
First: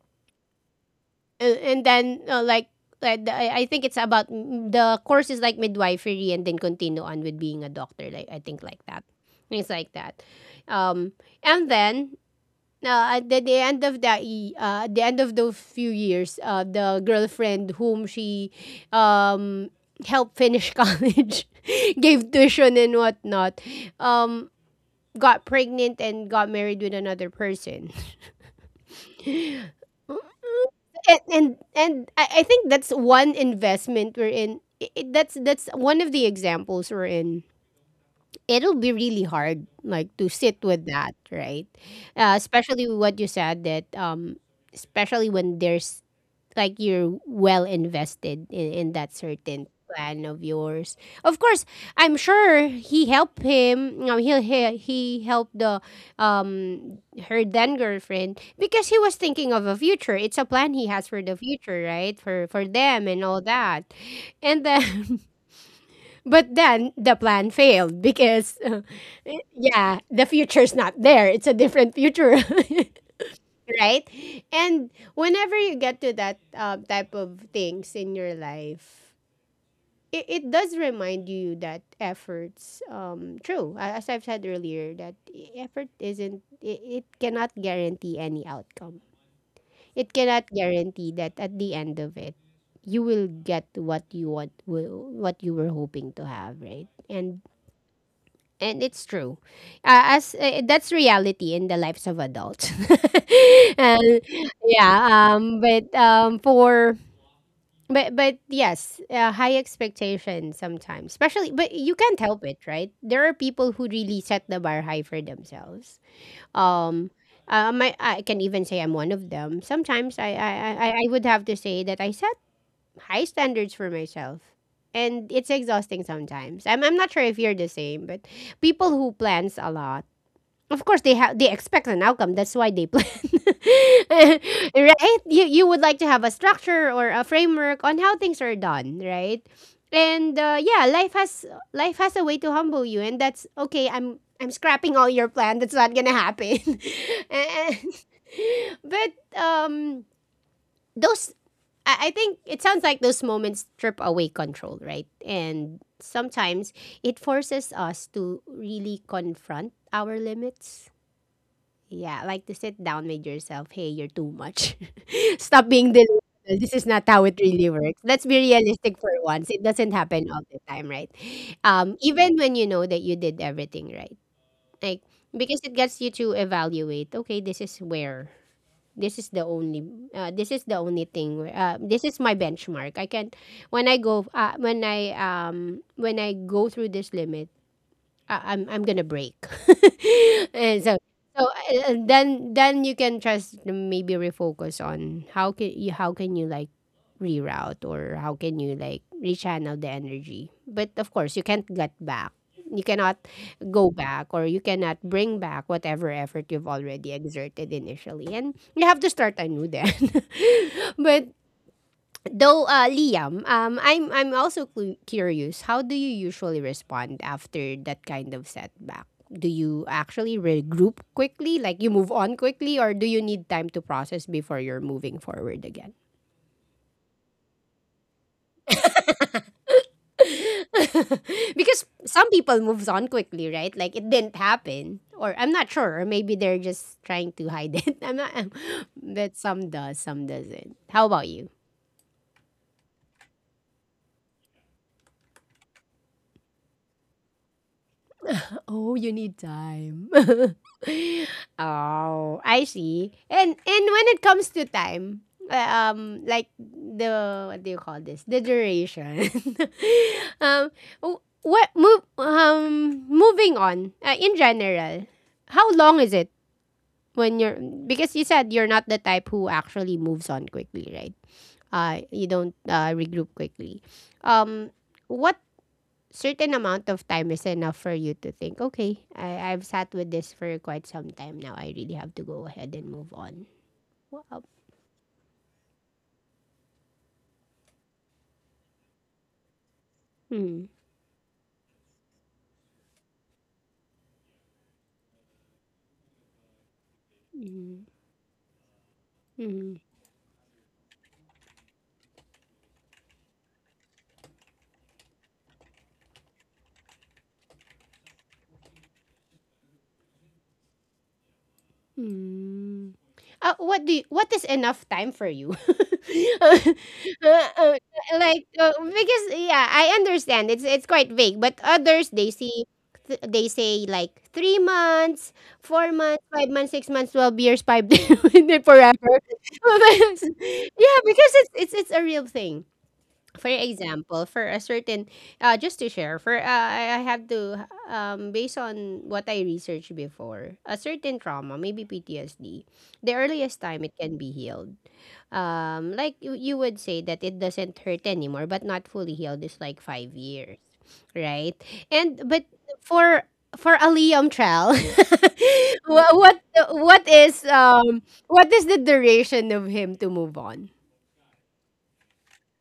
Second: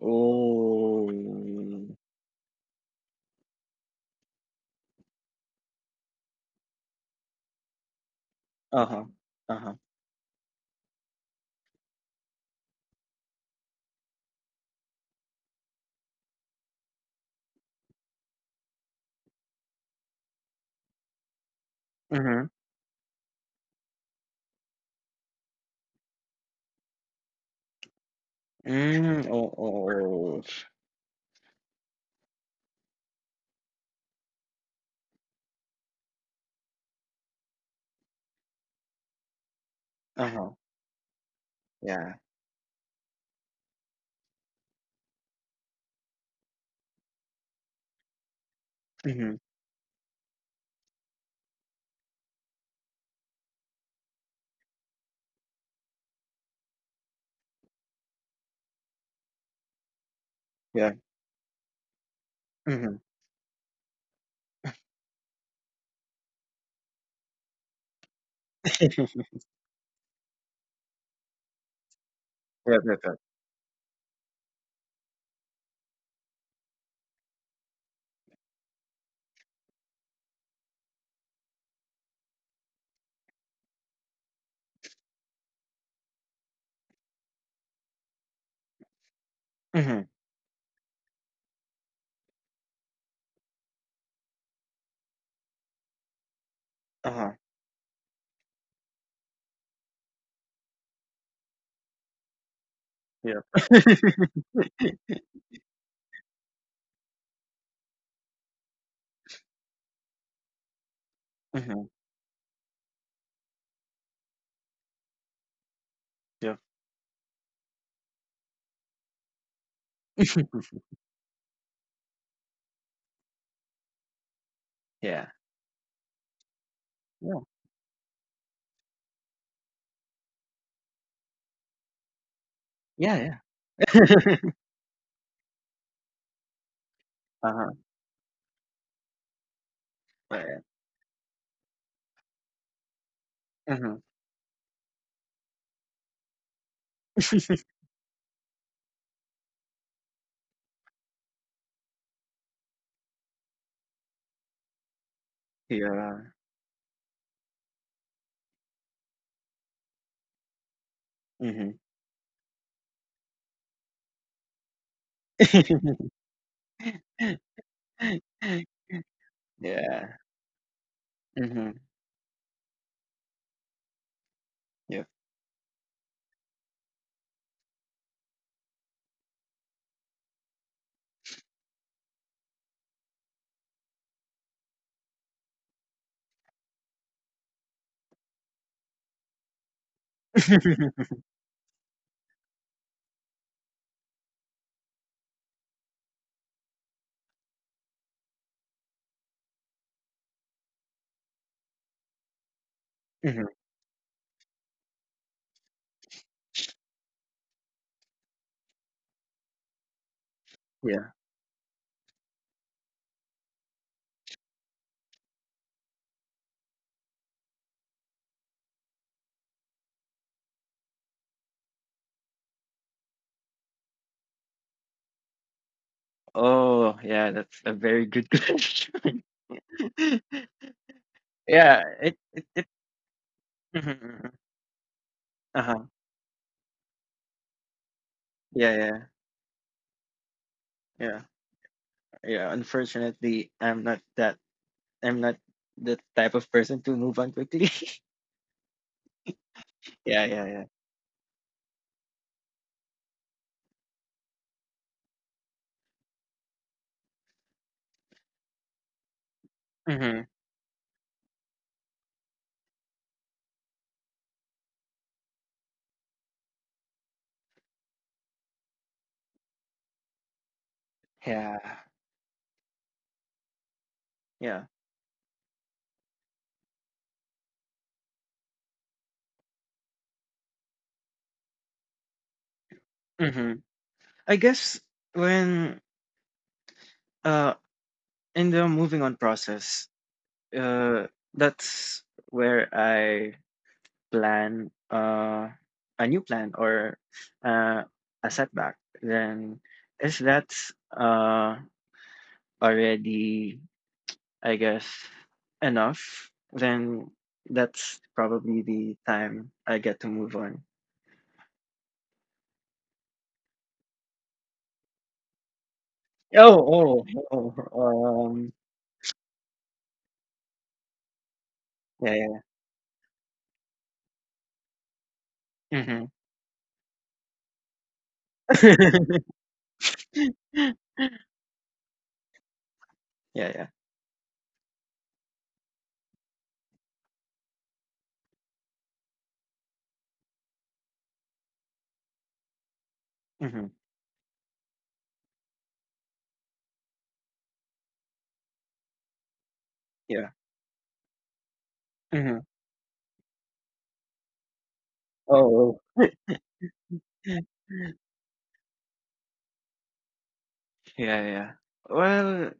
[SPEAKER 2] Oh.
[SPEAKER 1] And then like, I think it's about the course is like midwifery and then continue on with being a doctor, like I think like
[SPEAKER 2] Uh huh.
[SPEAKER 1] that,
[SPEAKER 2] Uh
[SPEAKER 1] things
[SPEAKER 2] huh.
[SPEAKER 1] like that. Um, and then at the end of the y- at the end of those few years, the girlfriend whom she um, helped finish <laughs> college, gave
[SPEAKER 2] Mm-hmm.
[SPEAKER 1] tuition and whatnot, um, got pregnant and got married with another person.
[SPEAKER 2] Mm. Oh. Oh.
[SPEAKER 1] And and, and I think that's one investment we're in. That's one of the examples we're in. It'll be really hard, like to
[SPEAKER 2] Uh huh.
[SPEAKER 1] sit with that, right?
[SPEAKER 2] Yeah.
[SPEAKER 1] Especially with what you said that especially when there's like you're well invested in that
[SPEAKER 2] Mm-hmm.
[SPEAKER 1] certain plan of yours. Of course, I'm sure he helped him. You know, he helped the um her then girlfriend, because he was thinking of a future. It's a plan he
[SPEAKER 2] Yeah.
[SPEAKER 1] has for the future, right? For
[SPEAKER 2] Mm-hmm.
[SPEAKER 1] them and all that. And then, <laughs> but then the plan failed because <laughs>
[SPEAKER 2] <laughs>
[SPEAKER 1] yeah, the future's not there. It's a different future. <laughs>
[SPEAKER 2] Yeah, yeah, yeah.
[SPEAKER 1] right? And whenever you get to that type of things in your life, it does remind you that efforts, true, as I've said earlier, that effort isn't, it cannot guarantee any outcome.
[SPEAKER 2] Mhm,
[SPEAKER 1] It cannot guarantee that at the end of it, you will get what you want, will what you were hoping to have, right?
[SPEAKER 2] uh-huh,
[SPEAKER 1] And it's true. As That's reality in the lives of adults.
[SPEAKER 2] yeah.
[SPEAKER 1] <laughs> and
[SPEAKER 2] <laughs>
[SPEAKER 1] yeah, but for but but yes, high expectations sometimes, especially. But
[SPEAKER 2] Mhm,
[SPEAKER 1] you can't help it, right? There are people who really set the bar high for themselves.
[SPEAKER 2] yeah.
[SPEAKER 1] Um. My I can even say I'm one of them. Sometimes I, I,
[SPEAKER 2] <laughs>
[SPEAKER 1] I I would have to say that I set high standards for myself.
[SPEAKER 2] Yeah.
[SPEAKER 1] And it's exhausting sometimes. I'm not sure if
[SPEAKER 2] Yeah.
[SPEAKER 1] you're the same, but people who plans a lot, of course they expect an outcome. That's why they plan.
[SPEAKER 2] Yeah, yeah. <laughs>
[SPEAKER 1] <laughs> Right? You would like to have a structure or a
[SPEAKER 2] Uh-huh,
[SPEAKER 1] framework on how things are done, right? And
[SPEAKER 2] yeah,
[SPEAKER 1] yeah, life has a way to humble you, and that's
[SPEAKER 2] yeah.
[SPEAKER 1] okay.
[SPEAKER 2] Mhm.
[SPEAKER 1] I'm scrapping all your plan. That's not going to happen. <laughs>
[SPEAKER 2] <laughs>
[SPEAKER 1] And- but those I think it sounds like those moments strip away control, right? And
[SPEAKER 2] Yeah,
[SPEAKER 1] sometimes it forces us to really confront our limits.
[SPEAKER 2] mhm.
[SPEAKER 1] Yeah, like to sit down with yourself. Hey, you're too much. <laughs> Stop being delusional. This is not how it
[SPEAKER 2] <laughs>
[SPEAKER 1] really works. Let's be realistic for once. It doesn't
[SPEAKER 2] Yeah,
[SPEAKER 1] happen all the time, right?
[SPEAKER 2] mhm,
[SPEAKER 1] Even when you know that you did everything right, like,
[SPEAKER 2] yeah.
[SPEAKER 1] because it gets you to evaluate. Okay, this is where this is the only this is the only thing where, this is my benchmark. I can when I go through this limit, I'm gonna break. <laughs> and so
[SPEAKER 2] <laughs>
[SPEAKER 1] so and then you can just maybe refocus on how can you reroute, or how can you like rechannel the energy. But of course, you can't get back. You cannot
[SPEAKER 2] Mhm,
[SPEAKER 1] go back, or you cannot bring back whatever effort you've already exerted initially. And you have to start anew then. <laughs>
[SPEAKER 2] yeah.
[SPEAKER 1] but Though Liam, I'm also curious. How do you usually respond after that kind of setback? Do you actually regroup quickly, like you move on quickly, or do you need time to process before you're moving forward again?
[SPEAKER 2] Oh, yeah, that's a very good <laughs> question. <laughs>
[SPEAKER 1] <laughs>
[SPEAKER 2] Yeah,
[SPEAKER 1] Because
[SPEAKER 2] it
[SPEAKER 1] some people moves on quickly, right?
[SPEAKER 2] Mhm,
[SPEAKER 1] Like it didn't
[SPEAKER 2] mhm.
[SPEAKER 1] happen, or I'm not
[SPEAKER 2] Uh-huh.
[SPEAKER 1] sure, or maybe they're just trying to hide it. <laughs> I'm not. <laughs>
[SPEAKER 2] Yeah, yeah,
[SPEAKER 1] But some does, some doesn't. How
[SPEAKER 2] yeah,
[SPEAKER 1] about you?
[SPEAKER 2] yeah. Unfortunately, I'm not the type of person to move on quickly. <laughs>
[SPEAKER 1] Oh, you need time.
[SPEAKER 2] Yeah, yeah,
[SPEAKER 1] <laughs>
[SPEAKER 2] yeah.
[SPEAKER 1] Oh, I see. And when it comes to time, uh, like, the what do you call this? The duration.
[SPEAKER 2] Mhm.
[SPEAKER 1] <laughs> um, wh- what move? Moving on. In general, how long is it when you're? Because you said you're not the type who actually moves on quickly, right?
[SPEAKER 2] Yeah,
[SPEAKER 1] You don't regroup quickly.
[SPEAKER 2] yeah.
[SPEAKER 1] Um, what certain amount of time is enough for you to think, okay, I've sat with this for quite some time now. I really have to go ahead and move on.
[SPEAKER 2] Mhm. I
[SPEAKER 1] Wow.
[SPEAKER 2] guess when uh in the moving on process,
[SPEAKER 1] Hmm.
[SPEAKER 2] uh that's where I plan a new plan or uh
[SPEAKER 1] Hmm.
[SPEAKER 2] a setback. Then
[SPEAKER 1] Hmm.
[SPEAKER 2] is that's uh already, I guess, enough, then that's probably the time I get to move on.
[SPEAKER 1] Mm. What do you, what is enough time for you? <laughs> uh,
[SPEAKER 2] Oh, oh,
[SPEAKER 1] uh,
[SPEAKER 2] oh,
[SPEAKER 1] because yeah, I understand it's quite vague, but others they
[SPEAKER 2] yeah,
[SPEAKER 1] see they say like 3 months,
[SPEAKER 2] yeah.
[SPEAKER 1] four
[SPEAKER 2] Hmm.
[SPEAKER 1] months, 5 months, 6 months, 12 years, five <laughs>
[SPEAKER 2] <laughs>
[SPEAKER 1] forever. <laughs> Yeah, because it's a real thing. For
[SPEAKER 2] Yeah, yeah.
[SPEAKER 1] example, for a certain, just to share, for I have to, based on what I researched before, a certain trauma, maybe PTSD, the earliest
[SPEAKER 2] Mhm.
[SPEAKER 1] time it can be healed. Like, you would say that it doesn't hurt anymore, but not fully healed is like five
[SPEAKER 2] Yeah.
[SPEAKER 1] years, right? And
[SPEAKER 2] Mhm.
[SPEAKER 1] but for a Liam trial, <laughs>
[SPEAKER 2] Oh.
[SPEAKER 1] wha- what
[SPEAKER 2] <laughs>
[SPEAKER 1] what is the duration of him to move on?
[SPEAKER 2] Yeah, yeah. Well,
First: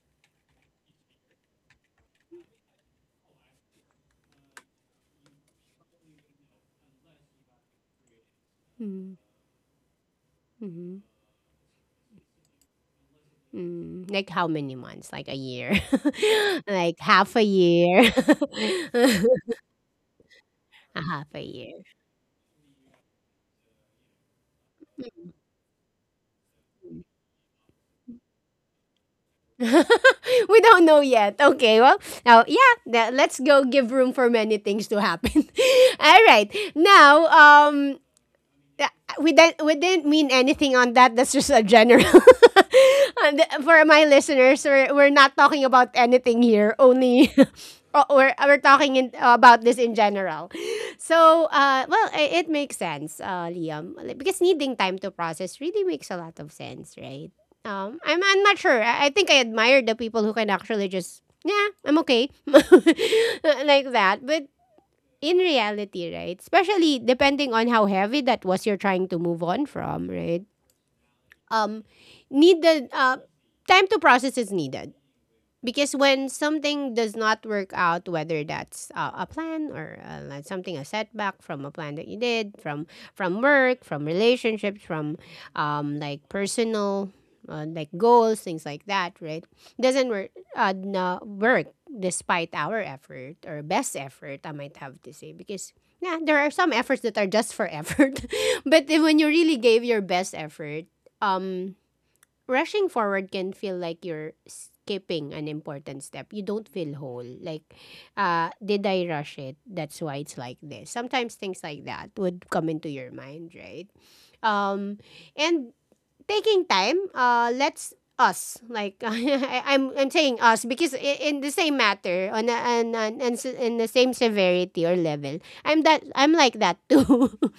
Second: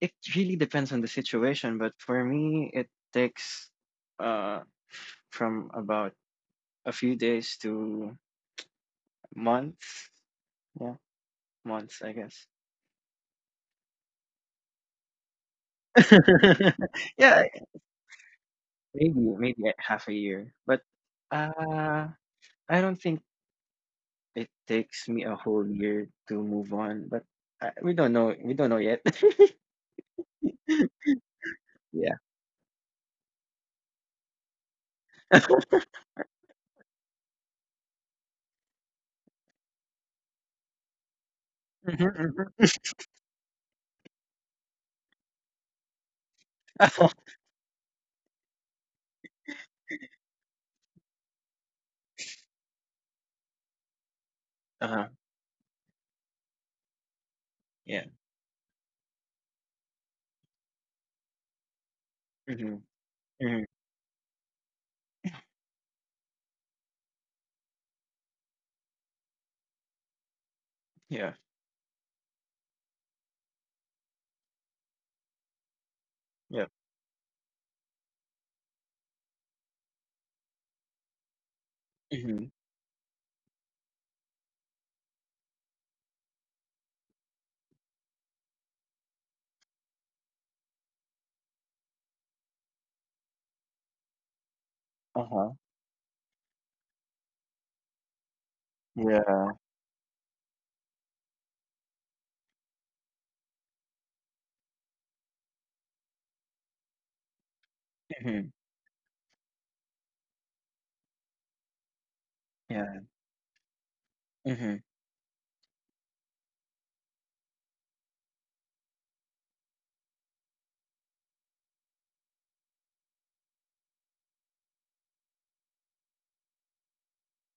[SPEAKER 2] it really depends on the situation, but for me, it takes uh from about a few days to
[SPEAKER 1] Mm-hmm.
[SPEAKER 2] months. Yeah, months, I guess.
[SPEAKER 1] Mm, like how many months? Like a year?
[SPEAKER 2] <laughs>
[SPEAKER 1] <laughs> Like half
[SPEAKER 2] Yeah,
[SPEAKER 1] a year? <laughs>
[SPEAKER 2] maybe
[SPEAKER 1] A
[SPEAKER 2] maybe half a year, but
[SPEAKER 1] half a year.
[SPEAKER 2] uh, I don't think it takes me a whole year to move on. But we don't know. We don't know yet. <laughs>
[SPEAKER 1] <laughs> We don't know yet. Okay, well,
[SPEAKER 2] Yeah.
[SPEAKER 1] now, yeah, now let's go give room for many things to happen. <laughs> All right. Now, yeah, we didn't mean anything on that. That's just a
[SPEAKER 2] Mhm,
[SPEAKER 1] general.
[SPEAKER 2] mhm.
[SPEAKER 1] <laughs> And for my listeners, we're not talking about anything here. Only
[SPEAKER 2] <laughs>
[SPEAKER 1] <laughs> we're talking about this in general. So, well, it makes sense, Liam. Like, because needing time to
[SPEAKER 2] Uh-huh.
[SPEAKER 1] process really makes a lot of sense, right?
[SPEAKER 2] Yeah.
[SPEAKER 1] I'm not sure. I think I admire the people who can actually just yeah, I'm okay, <laughs>
[SPEAKER 2] Mhm, mhm,
[SPEAKER 1] like that. But in reality, right? Especially depending on how heavy that was you're trying to move on from, right?
[SPEAKER 2] yeah,
[SPEAKER 1] Um, need the time to process is needed. Because when
[SPEAKER 2] yeah,
[SPEAKER 1] something does not work out, whether that's a plan, or like something, a setback from a plan that you
[SPEAKER 2] mhm,
[SPEAKER 1] did, from work, from relationships, from like personal like goals, things like that, right? Doesn't work despite our effort, or best effort, I might have to say,
[SPEAKER 2] uh-huh,
[SPEAKER 1] because yeah, there are some efforts that are just for effort, <laughs> but then when you
[SPEAKER 2] yeah,
[SPEAKER 1] really gave your best effort, um, rushing forward can feel like you're skipping an important step. You don't feel whole. Like,
[SPEAKER 2] mhm,
[SPEAKER 1] did I rush it? That's why it's like this. Sometimes things like that would come into
[SPEAKER 2] yeah,
[SPEAKER 1] your mind, right?
[SPEAKER 2] mhm.
[SPEAKER 1] Um, and taking time let's us like <laughs> I'm saying us because in the same matter on a, on, on s- in the same severity or level, I'm like that too. <laughs>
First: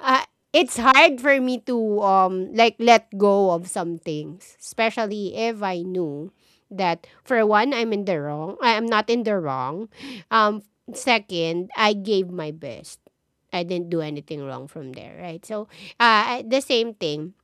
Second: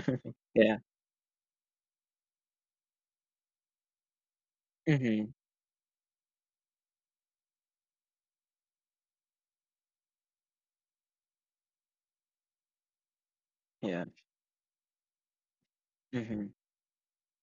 [SPEAKER 1] Uh, it's
[SPEAKER 2] Yeah,
[SPEAKER 1] hard for me to like let go of some things,
[SPEAKER 2] mhm,
[SPEAKER 1] especially if I knew that, for one, I'm in the wrong I- am not in the wrong, um second, I gave my best, I didn't do
[SPEAKER 2] yeah,
[SPEAKER 1] anything wrong from there, right? So
[SPEAKER 2] mhm,
[SPEAKER 1] the same thing.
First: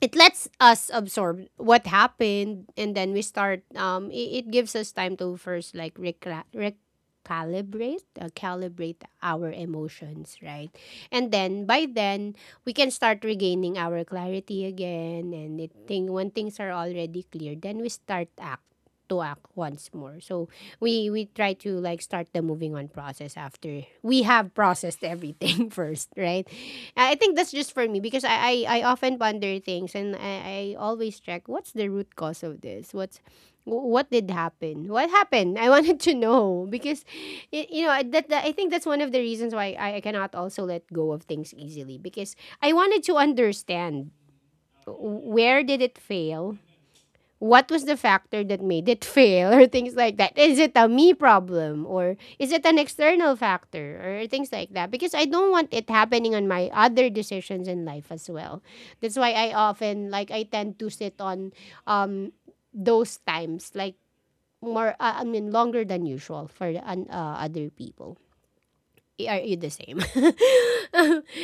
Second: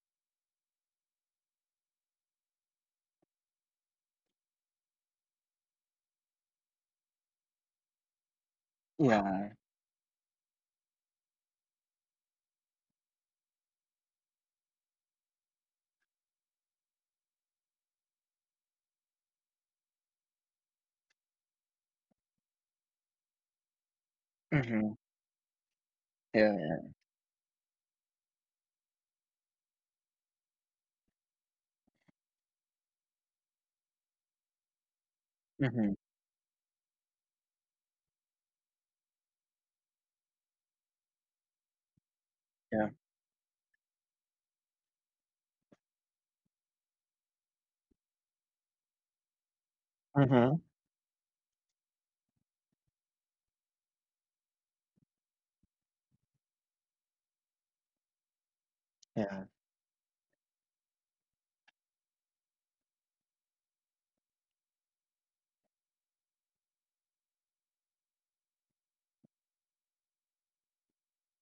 [SPEAKER 1] It lets us absorb what happened, and then we start um, it gives us time to first like recalibrate calibrate our
[SPEAKER 2] yeah,
[SPEAKER 1] emotions, right? And then by then we can start regaining our clarity again. And it thing when things are already clear, then we start act to act once more. So we try to like start the moving on process after we have
[SPEAKER 2] mhm,
[SPEAKER 1] processed everything <laughs> first, right?
[SPEAKER 2] yeah,
[SPEAKER 1] I think that's just for me, because I often ponder things. And I always check what's the root cause of this, what's wh- what did happen what happened. I
[SPEAKER 2] yeah,
[SPEAKER 1] <laughs>
[SPEAKER 2] mhm,
[SPEAKER 1] wanted to know, because you know that I think that's one of the reasons why I cannot also let go of things easily, because I
[SPEAKER 2] yeah,
[SPEAKER 1] wanted to understand where did it fail, what was the factor that made it fail, <laughs> or things like that. Is
[SPEAKER 2] mhm,
[SPEAKER 1] it a me problem, or is it an external factor, or things like that? Because I don't want it happening on my other decisions in life as well. That's why
[SPEAKER 2] yeah,
[SPEAKER 1] I often like I tend to sit on um those times like more I mean longer than usual for an, other people. Are you the same?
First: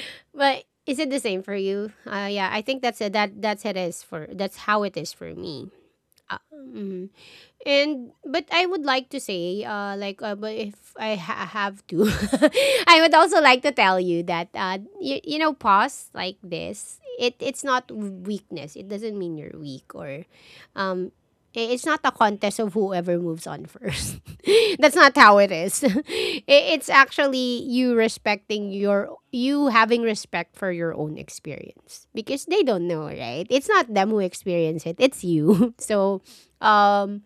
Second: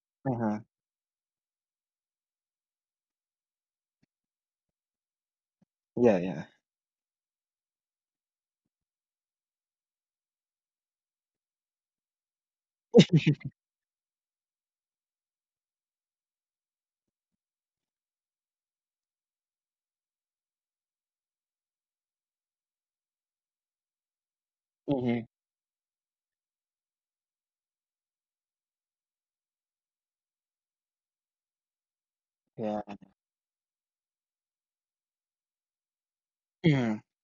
[SPEAKER 1] <laughs> But
[SPEAKER 2] mhm,
[SPEAKER 1] is it the same for you? Yeah, I think that's it that that's it is for that's how it is for me.
[SPEAKER 2] yeah, yeah,
[SPEAKER 1] Mhm. And but I would like to say, but if I have to, <laughs> I would also like to tell you that, you know, pause like this. It's not weakness. It doesn't mean you're weak, or, um, it's not a contest of whoever moves on first. <laughs> That's not
[SPEAKER 2] mhm,
[SPEAKER 1] how it is. <laughs> It's actually you respecting you having respect for your own experience, because they
[SPEAKER 2] yeah,
[SPEAKER 1] don't know, right? It's not them who experience it. It's you. <laughs> So,
[SPEAKER 2] mhm,
[SPEAKER 1] um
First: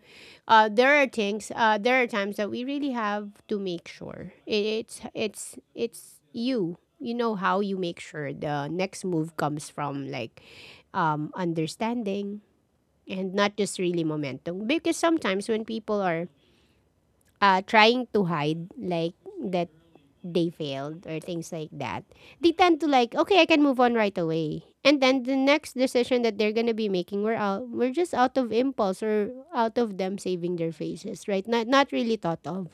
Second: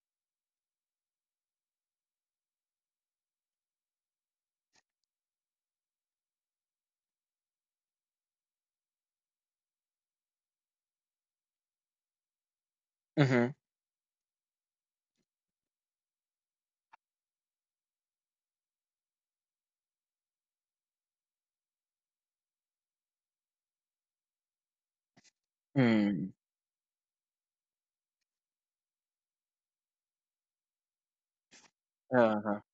[SPEAKER 1] there are things, there are times that we really have to make sure it's it's you. You know how you make sure the next move comes from like understanding, and
[SPEAKER 2] mhm,
[SPEAKER 1] not just really momentum. Because sometimes when people are trying to hide like that they failed or things like that, they tend to like, okay, I can move on right away. And then the next decision
[SPEAKER 2] mm,
[SPEAKER 1] that they're gonna be making, we're out, we're just out of impulse, or out of them saving their faces, right? Not really thought
[SPEAKER 2] uh-huh,
[SPEAKER 1] of,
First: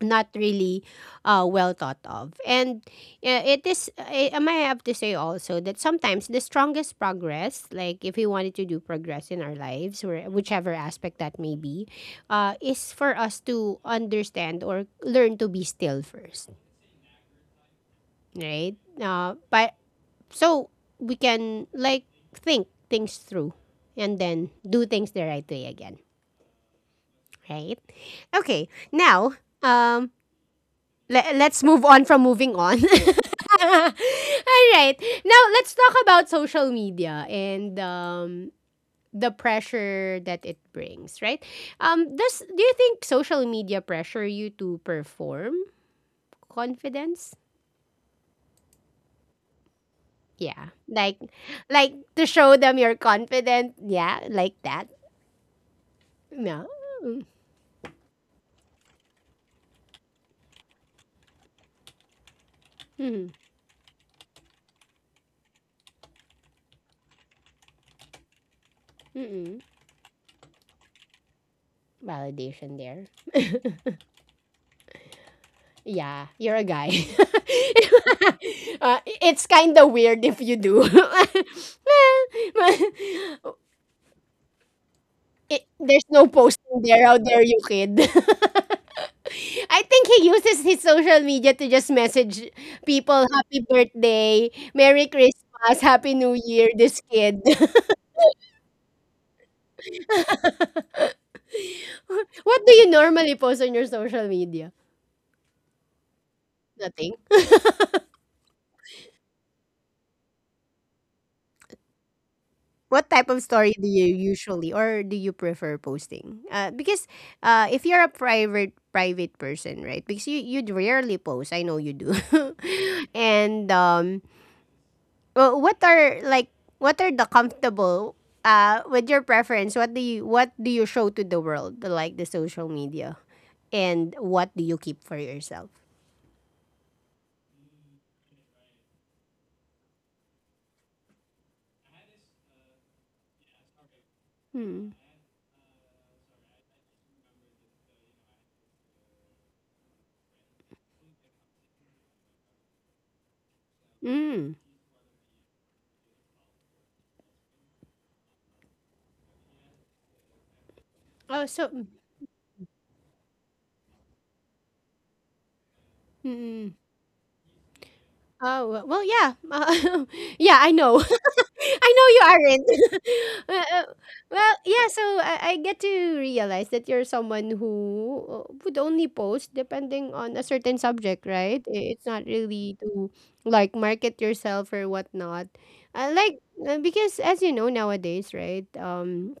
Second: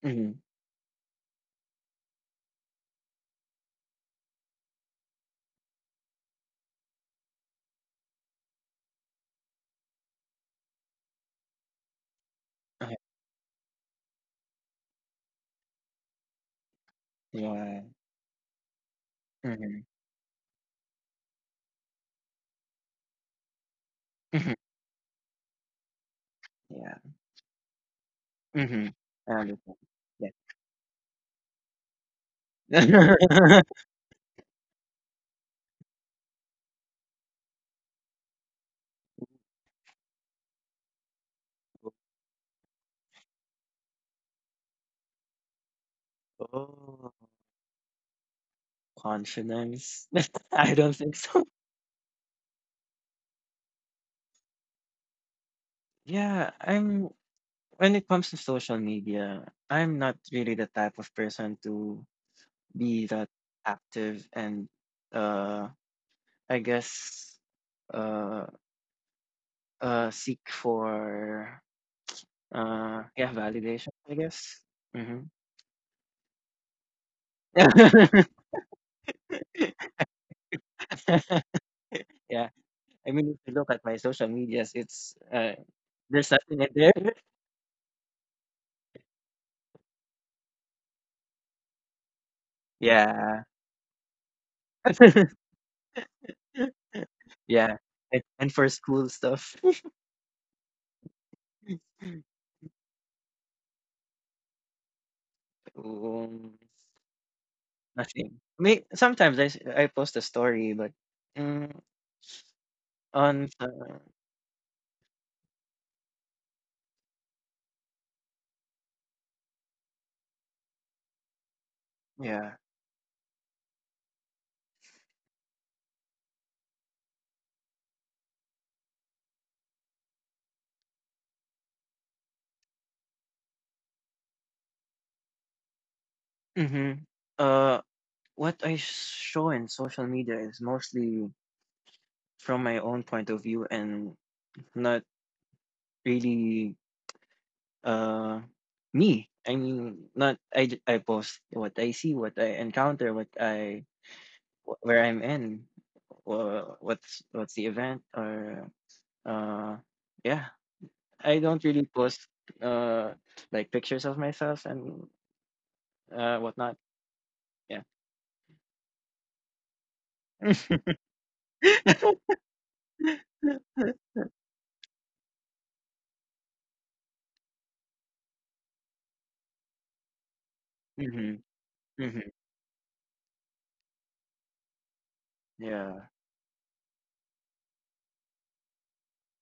[SPEAKER 1] not
[SPEAKER 2] mhm,
[SPEAKER 1] really, well thought of. And it is, I might have to say also that sometimes the strongest progress, like if we wanted to do progress in our lives, or whichever aspect that may be, is
[SPEAKER 2] uh-huh,
[SPEAKER 1] for us to understand, or learn to be still first,
[SPEAKER 2] yeah,
[SPEAKER 1] right? But
[SPEAKER 2] mhm,
[SPEAKER 1] so we can like think things through, and then
[SPEAKER 2] mhm,
[SPEAKER 1] do things the right way again,
[SPEAKER 2] yeah,
[SPEAKER 1] right? Okay,
[SPEAKER 2] mhm, I
[SPEAKER 1] now
[SPEAKER 2] understand,
[SPEAKER 1] um,
[SPEAKER 2] yeah.
[SPEAKER 1] let's move on from moving on. <laughs>
[SPEAKER 2] <laughs>
[SPEAKER 1] All right, now let's talk about social media and the pressure that it brings, right? Does do you think social media pressure you to perform
[SPEAKER 2] Oh,
[SPEAKER 1] confidence?
[SPEAKER 2] confidence. <laughs>
[SPEAKER 1] Yeah.
[SPEAKER 2] I don't think so.
[SPEAKER 1] Like to show them you're confident. Yeah, like that.
[SPEAKER 2] Yeah,
[SPEAKER 1] No.
[SPEAKER 2] I'm
[SPEAKER 1] Mm,
[SPEAKER 2] When it comes to social media, I'm not really the type of person to be that
[SPEAKER 1] mm
[SPEAKER 2] active and uh I guess uh
[SPEAKER 1] Mm-mm.
[SPEAKER 2] seek for
[SPEAKER 1] Validation there.
[SPEAKER 2] yeah, validation, I guess. Hmm.
[SPEAKER 1] Yeah, you're a guy. <laughs>
[SPEAKER 2] <laughs>
[SPEAKER 1] It's kind of weird if you do. <laughs>
[SPEAKER 2] <laughs> Yeah. I mean if you look at my social medias, it's
[SPEAKER 1] It, there's no
[SPEAKER 2] there's nothing in
[SPEAKER 1] posting there.
[SPEAKER 2] there.
[SPEAKER 1] How
[SPEAKER 2] <laughs>
[SPEAKER 1] dare you, kid? <laughs> I think he uses his social media to just message people
[SPEAKER 2] Yeah.
[SPEAKER 1] happy birthday, merry
[SPEAKER 2] <laughs>
[SPEAKER 1] christmas, happy new year this kid.
[SPEAKER 2] Yeah. And for school stuff.
[SPEAKER 1] <laughs> <laughs>
[SPEAKER 2] <laughs>
[SPEAKER 1] What do you normally post on your social media?
[SPEAKER 2] Um,
[SPEAKER 1] Nothing.
[SPEAKER 2] nothing. May Sometimes I post a story, but, mm,
[SPEAKER 1] What type of
[SPEAKER 2] on
[SPEAKER 1] story do
[SPEAKER 2] the
[SPEAKER 1] you usually or do you prefer posting? Because if you're a private person, right? Because you'd rarely post. I know you do.
[SPEAKER 2] yeah.
[SPEAKER 1] <laughs> and Well, what are like what are the comfortable with your preference? What do you show to the world, like the social media, and what do you keep for yourself?
[SPEAKER 2] Mhm. Uh, what I show in social media is mostly from my own point of view and
[SPEAKER 1] Hmm.
[SPEAKER 2] not really, uh, me. I mean, not I j I post what I see, what I encounter, what I
[SPEAKER 1] Mm.
[SPEAKER 2] wh where I'm in, what's the event or, uh, yeah. I
[SPEAKER 1] Oh,
[SPEAKER 2] don't really
[SPEAKER 1] so.
[SPEAKER 2] post uh like pictures of myself and
[SPEAKER 1] Mm.
[SPEAKER 2] whatnot. Yeah. <laughs>
[SPEAKER 1] Oh, well, yeah. <laughs> Yeah, I know. <laughs> I know you aren't. <laughs> well, uh, well, yeah, so I get to realize that you're someone who would only post depending on a certain subject,
[SPEAKER 2] Mhm.
[SPEAKER 1] right? I- It's not
[SPEAKER 2] Mhm.
[SPEAKER 1] really to like market yourself or whatnot.
[SPEAKER 2] Yeah.
[SPEAKER 1] Uh, like, because as you know nowadays, right?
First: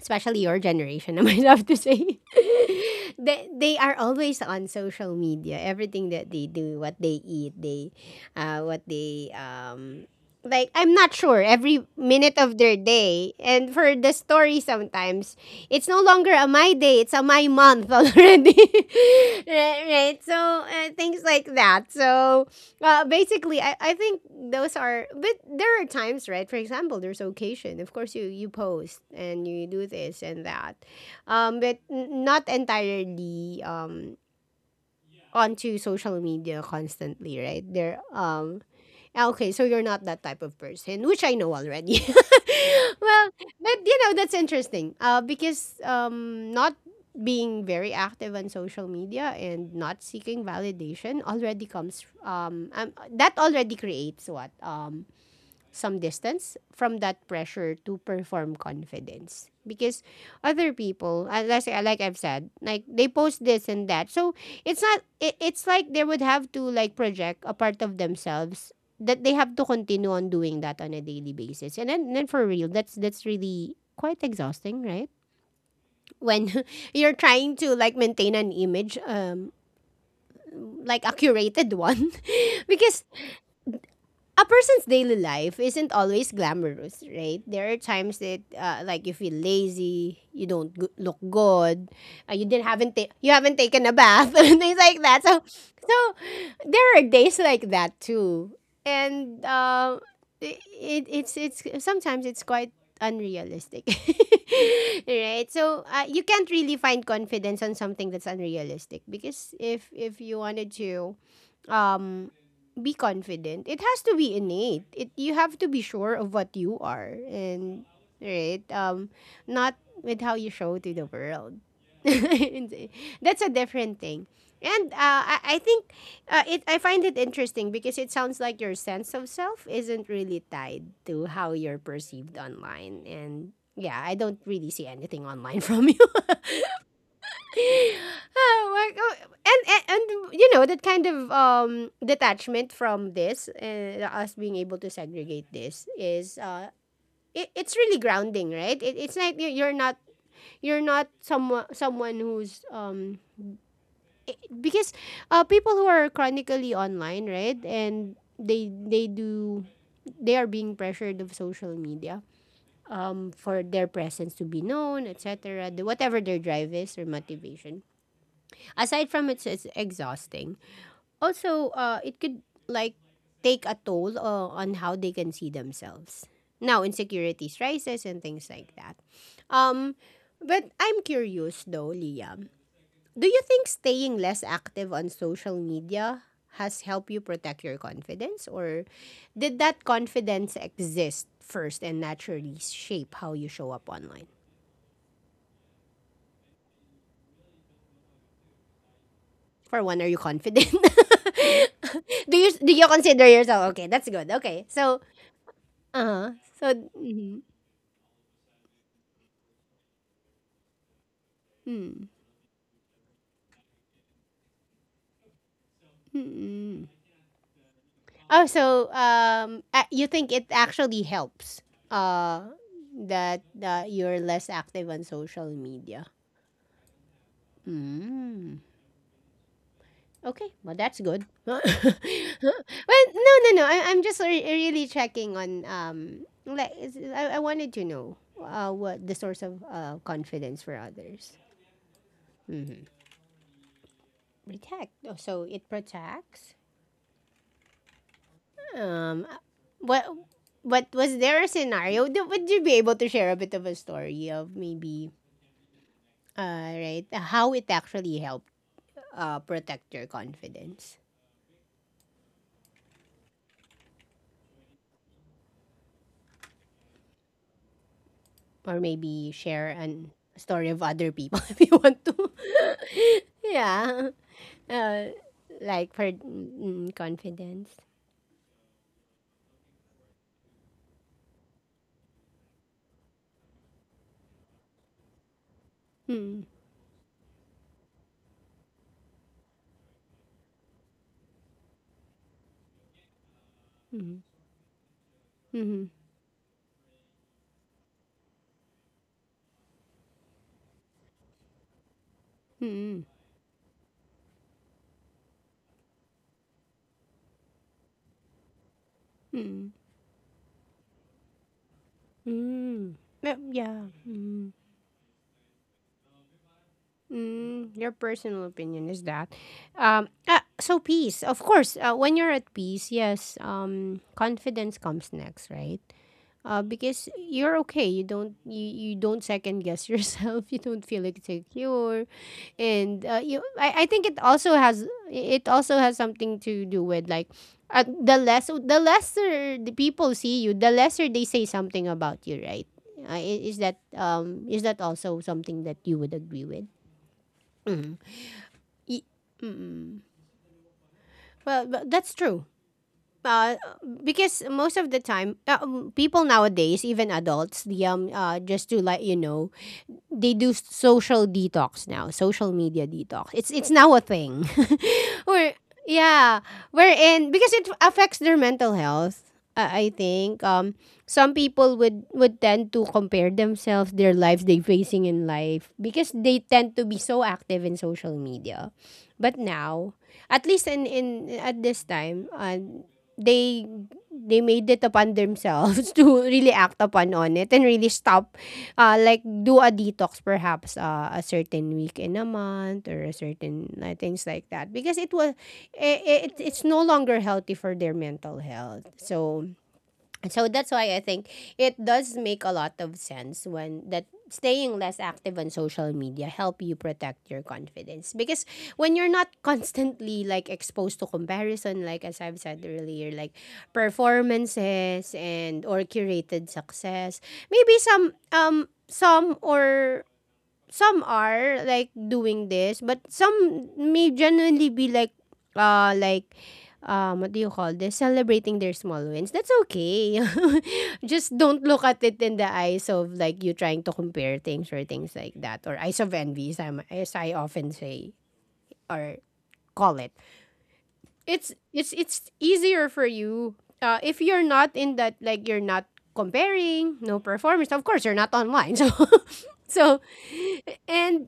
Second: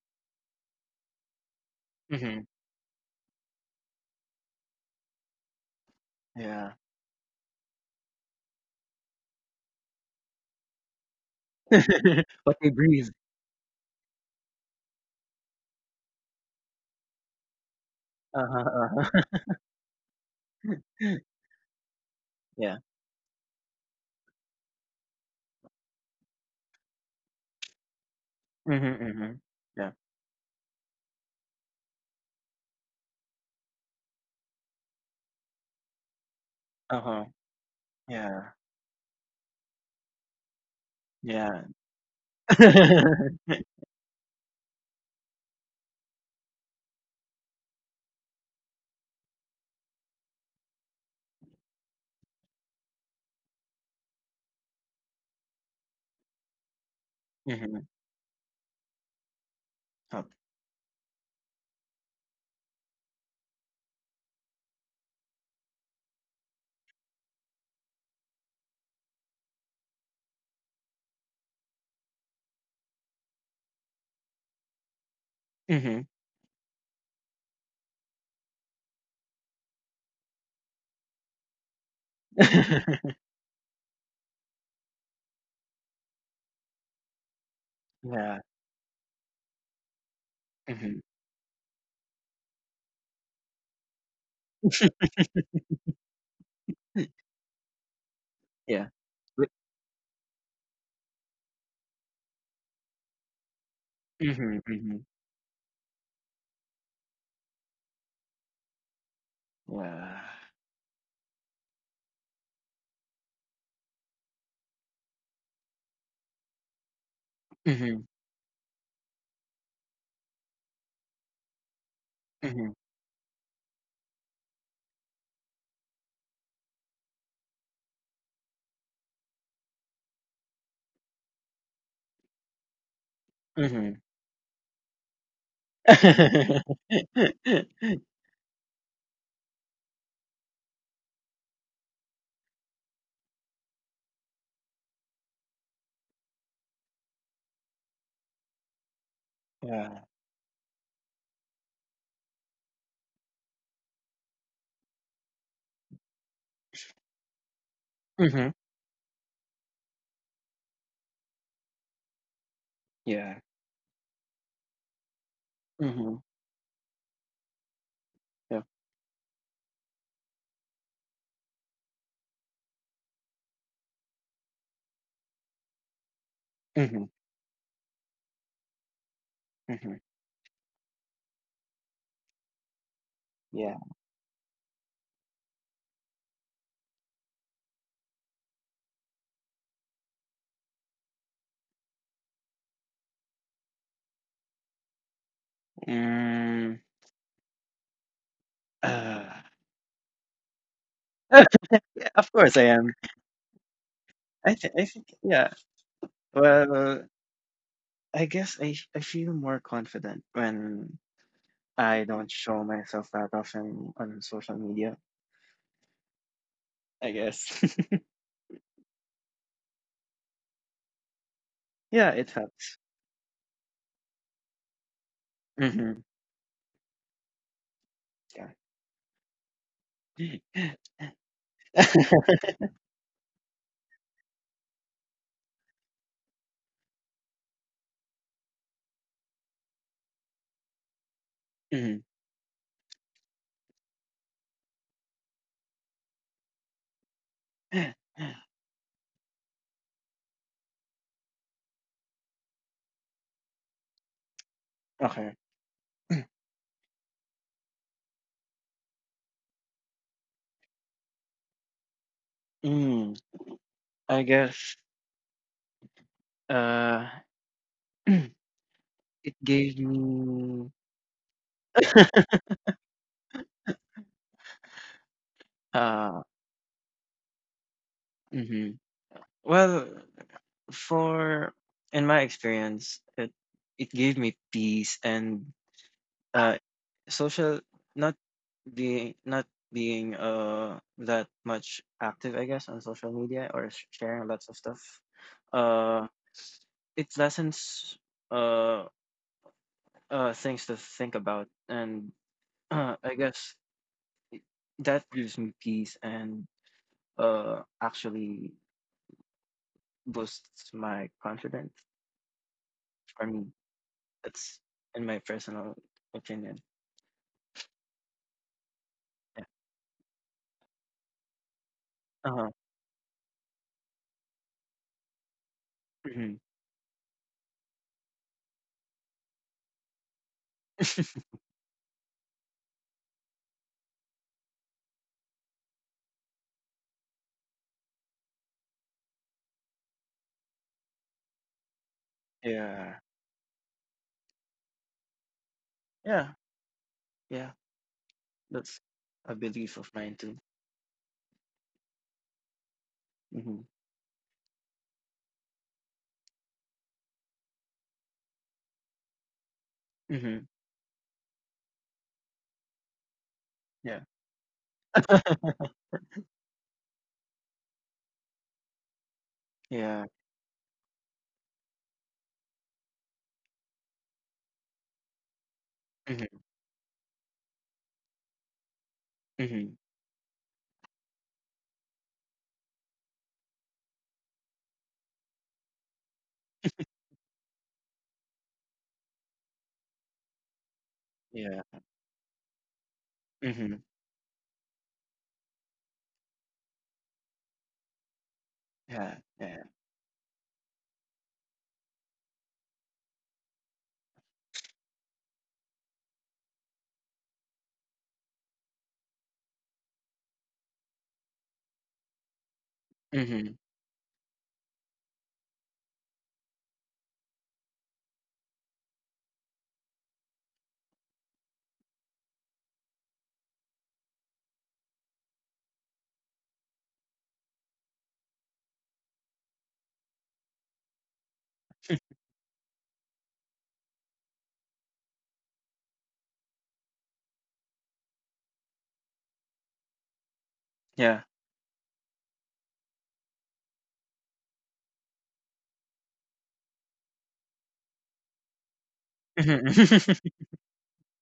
[SPEAKER 1] Especially your generation, <laughs> I might have to say,
[SPEAKER 2] Mhm.
[SPEAKER 1] <laughs> they are always on social media. Everything that they
[SPEAKER 2] Yeah.
[SPEAKER 1] do, what they eat, they, what they, like, I'm not sure every
[SPEAKER 2] <laughs>
[SPEAKER 1] minute of
[SPEAKER 2] What they
[SPEAKER 1] their
[SPEAKER 2] breathe.
[SPEAKER 1] day. And for the story, sometimes it's no longer a my day, it's a my month
[SPEAKER 2] Uh
[SPEAKER 1] already.
[SPEAKER 2] huh. Uh-huh. Uh-huh.
[SPEAKER 1] <laughs> Right, right. So,
[SPEAKER 2] <laughs>
[SPEAKER 1] things like that. So,
[SPEAKER 2] Yeah.
[SPEAKER 1] basically, I think those are, but there are times, right? For example, there's occasion. Of course, you
[SPEAKER 2] Mhm.
[SPEAKER 1] post
[SPEAKER 2] Mhm.
[SPEAKER 1] and you do
[SPEAKER 2] Yeah.
[SPEAKER 1] this and that, but n- not entirely onto social media
[SPEAKER 2] Uh-huh.
[SPEAKER 1] constantly, right? There
[SPEAKER 2] Yeah.
[SPEAKER 1] Ah, okay, so you're not that type of person, which I know
[SPEAKER 2] Yeah.
[SPEAKER 1] already. <laughs> Well,
[SPEAKER 2] <laughs>
[SPEAKER 1] but you know, that's interesting. Because um not being very active on social media and not seeking validation already comes that already creates what some distance from that pressure
[SPEAKER 2] Mhm.
[SPEAKER 1] to perform confidence because
[SPEAKER 2] Oh.
[SPEAKER 1] other people let's say, like I've said like they post this and that so it's not it, it's like they would have to like project a part of themselves that they have to continue on doing that on a daily basis, and then for real that's really quite exhausting, right?
[SPEAKER 2] Mhm.
[SPEAKER 1] When <laughs> you're trying to like maintain an image like a curated one. <laughs> Because
[SPEAKER 2] <laughs>
[SPEAKER 1] a person's daily life isn't always glamorous, right? There are times
[SPEAKER 2] Yeah.
[SPEAKER 1] that like you feel lazy, you don't go-
[SPEAKER 2] Mhm.
[SPEAKER 1] look good, you didn't haven't ta- you haven't taken a bath <laughs> and things like that. So there are days like that too,
[SPEAKER 2] Yeah.
[SPEAKER 1] and
[SPEAKER 2] Wi-
[SPEAKER 1] it's sometimes it's quite unrealistic. <laughs>
[SPEAKER 2] Mhm. Mhm.
[SPEAKER 1] Right, so you can't really find confidence on something that's unrealistic because if
[SPEAKER 2] Yeah.
[SPEAKER 1] you wanted to um, be confident. It has to be innate. It you have to be sure of what you are, and
[SPEAKER 2] Mhm.
[SPEAKER 1] right not with how you show to the world.
[SPEAKER 2] Mhm.
[SPEAKER 1] <laughs> That's a different thing. And I think it I find it interesting because it sounds like your sense of self isn't really tied to how you're perceived online, and yeah, I
[SPEAKER 2] Mhm.
[SPEAKER 1] don't really see anything online <laughs> from you.
[SPEAKER 2] <laughs>
[SPEAKER 1] Oh, my go- and you know that kind of detachment from this and us being able to segregate this is it's really grounding, right? It's like you- you're not
[SPEAKER 2] Yeah.
[SPEAKER 1] someone who's because people who are chronically online, right? And
[SPEAKER 2] Mhm.
[SPEAKER 1] they do they are being pressured of social media
[SPEAKER 2] Yeah.
[SPEAKER 1] for their presence to be known, etc., the- whatever
[SPEAKER 2] Mhm.
[SPEAKER 1] their drive is or motivation
[SPEAKER 2] Yeah.
[SPEAKER 1] aside from it's exhausting. Also, it could like take a toll on how they can see themselves. Now,
[SPEAKER 2] Mhm,
[SPEAKER 1] insecurities rises and things like that. Um,
[SPEAKER 2] mhm.
[SPEAKER 1] but I'm curious though, Liam. Do you think
[SPEAKER 2] Yeah.
[SPEAKER 1] staying less active on social media has helped you protect your confidence, or did that confidence exist first and naturally shape how you show up online?
[SPEAKER 2] Mm, uh,
[SPEAKER 1] For one, are you confident? <laughs>
[SPEAKER 2] <laughs> uh,
[SPEAKER 1] do
[SPEAKER 2] of
[SPEAKER 1] you
[SPEAKER 2] course I
[SPEAKER 1] do you
[SPEAKER 2] am.
[SPEAKER 1] consider yourself okay? That's good.
[SPEAKER 2] I
[SPEAKER 1] Okay,
[SPEAKER 2] thi I
[SPEAKER 1] so
[SPEAKER 2] think yeah.
[SPEAKER 1] uh-huh. So
[SPEAKER 2] Well,
[SPEAKER 1] mhm.
[SPEAKER 2] I guess I feel more confident when
[SPEAKER 1] Mm.
[SPEAKER 2] I don't show myself that often on social media,
[SPEAKER 1] Mm.
[SPEAKER 2] I guess. <laughs>
[SPEAKER 1] Oh, so you think it actually helps
[SPEAKER 2] Yeah, it
[SPEAKER 1] uh
[SPEAKER 2] helps.
[SPEAKER 1] that you're less active on social media.
[SPEAKER 2] Mhm, yeah.
[SPEAKER 1] Mm. Okay, well
[SPEAKER 2] <laughs>
[SPEAKER 1] that's good. <laughs> Well, no, no, no. I'm just re- really checking on like is- I wanted to know what the source of confidence for others.
[SPEAKER 2] Mhm.
[SPEAKER 1] Mhm. Protect. Oh, so it protects. Um, what what was there a scenario? Do- Would you be able to share a bit of a story of maybe
[SPEAKER 2] Okay.
[SPEAKER 1] right how it actually helped protect your confidence,
[SPEAKER 2] Mm, I guess, uh, <clears throat> it
[SPEAKER 1] or maybe share
[SPEAKER 2] gave
[SPEAKER 1] an a story
[SPEAKER 2] me,
[SPEAKER 1] of other people <laughs> if you want to?
[SPEAKER 2] <laughs>
[SPEAKER 1] <laughs> Yeah. Uh,
[SPEAKER 2] uh
[SPEAKER 1] confidence.
[SPEAKER 2] mhm. Well, for in my experience, it gave me peace and
[SPEAKER 1] Mm,
[SPEAKER 2] uh social not not being that much active, I guess, on social media or
[SPEAKER 1] mm,
[SPEAKER 2] sharing lots of stuff.
[SPEAKER 1] mm,
[SPEAKER 2] Uh it lessens uh things to think about and
[SPEAKER 1] mm,
[SPEAKER 2] <clears throat>
[SPEAKER 1] mm,
[SPEAKER 2] I guess that gives me peace and actually
[SPEAKER 1] mm.
[SPEAKER 2] boosts my confidence
[SPEAKER 1] Mm,
[SPEAKER 2] for me.
[SPEAKER 1] Yeah. Hmm.
[SPEAKER 2] That's in my personal opinion.
[SPEAKER 1] Mm, your personal opinion is that. So peace, of course. When you're at
[SPEAKER 2] Uh-huh.
[SPEAKER 1] peace, yes. Confidence comes next, right?
[SPEAKER 2] Mhm.
[SPEAKER 1] Because you're okay. You don't second guess <laughs> yourself. You don't feel
[SPEAKER 2] <laughs>
[SPEAKER 1] insecure, and I think it also has something to do with like, the lesser the people see you, the lesser they say something about you, right?
[SPEAKER 2] Yeah.
[SPEAKER 1] Is that also something that you would
[SPEAKER 2] Yeah.
[SPEAKER 1] agree with?
[SPEAKER 2] Yeah. That's
[SPEAKER 1] Ye-
[SPEAKER 2] a belief of
[SPEAKER 1] mm,
[SPEAKER 2] mine too.
[SPEAKER 1] well, but that's true uh,
[SPEAKER 2] Mhm.
[SPEAKER 1] because most of the time, people nowadays, even adults, the just to let you know, they do
[SPEAKER 2] Mhm.
[SPEAKER 1] s- social detox now, social media detox. It's now a
[SPEAKER 2] Yeah.
[SPEAKER 1] thing, <laughs> or
[SPEAKER 2] <laughs>
[SPEAKER 1] yeah, wherein because it affects their mental health. I
[SPEAKER 2] Yeah.
[SPEAKER 1] think some people would tend to compare themselves, their lives they facing in life, because they
[SPEAKER 2] Mhm.
[SPEAKER 1] tend to be so active in social media. But
[SPEAKER 2] Mhm.
[SPEAKER 1] now, at least in at this time, they they made it upon themselves <laughs> to really act upon on it and really stop like do a detox perhaps a
[SPEAKER 2] Yeah.
[SPEAKER 1] certain week in a month or a certain
[SPEAKER 2] Mhm.
[SPEAKER 1] things like that because it it's no longer healthy for their mental health,
[SPEAKER 2] Yeah.
[SPEAKER 1] so
[SPEAKER 2] Yeah.
[SPEAKER 1] so that's why I think it does make a lot of sense when that staying less active on social media help you protect your confidence because when you're not constantly like exposed to comparison, like as I've said earlier, like
[SPEAKER 2] Mhm.
[SPEAKER 1] performances and or curated success. Maybe some or some are like doing this, but some may generally be like uh like what do you call this? Celebrating their small wins. That's okay. <laughs> Just don't look at it in the eyes of like you trying to compare things or things like that, or eyes of envy, as, I'm, as I often say or call it.
[SPEAKER 2] Yeah.
[SPEAKER 1] It's easier for you if you're not in that, like you're not comparing, no performance. Of course, you're not online. So <laughs>
[SPEAKER 2] Mhm.
[SPEAKER 1] so
[SPEAKER 2] <laughs>
[SPEAKER 1] and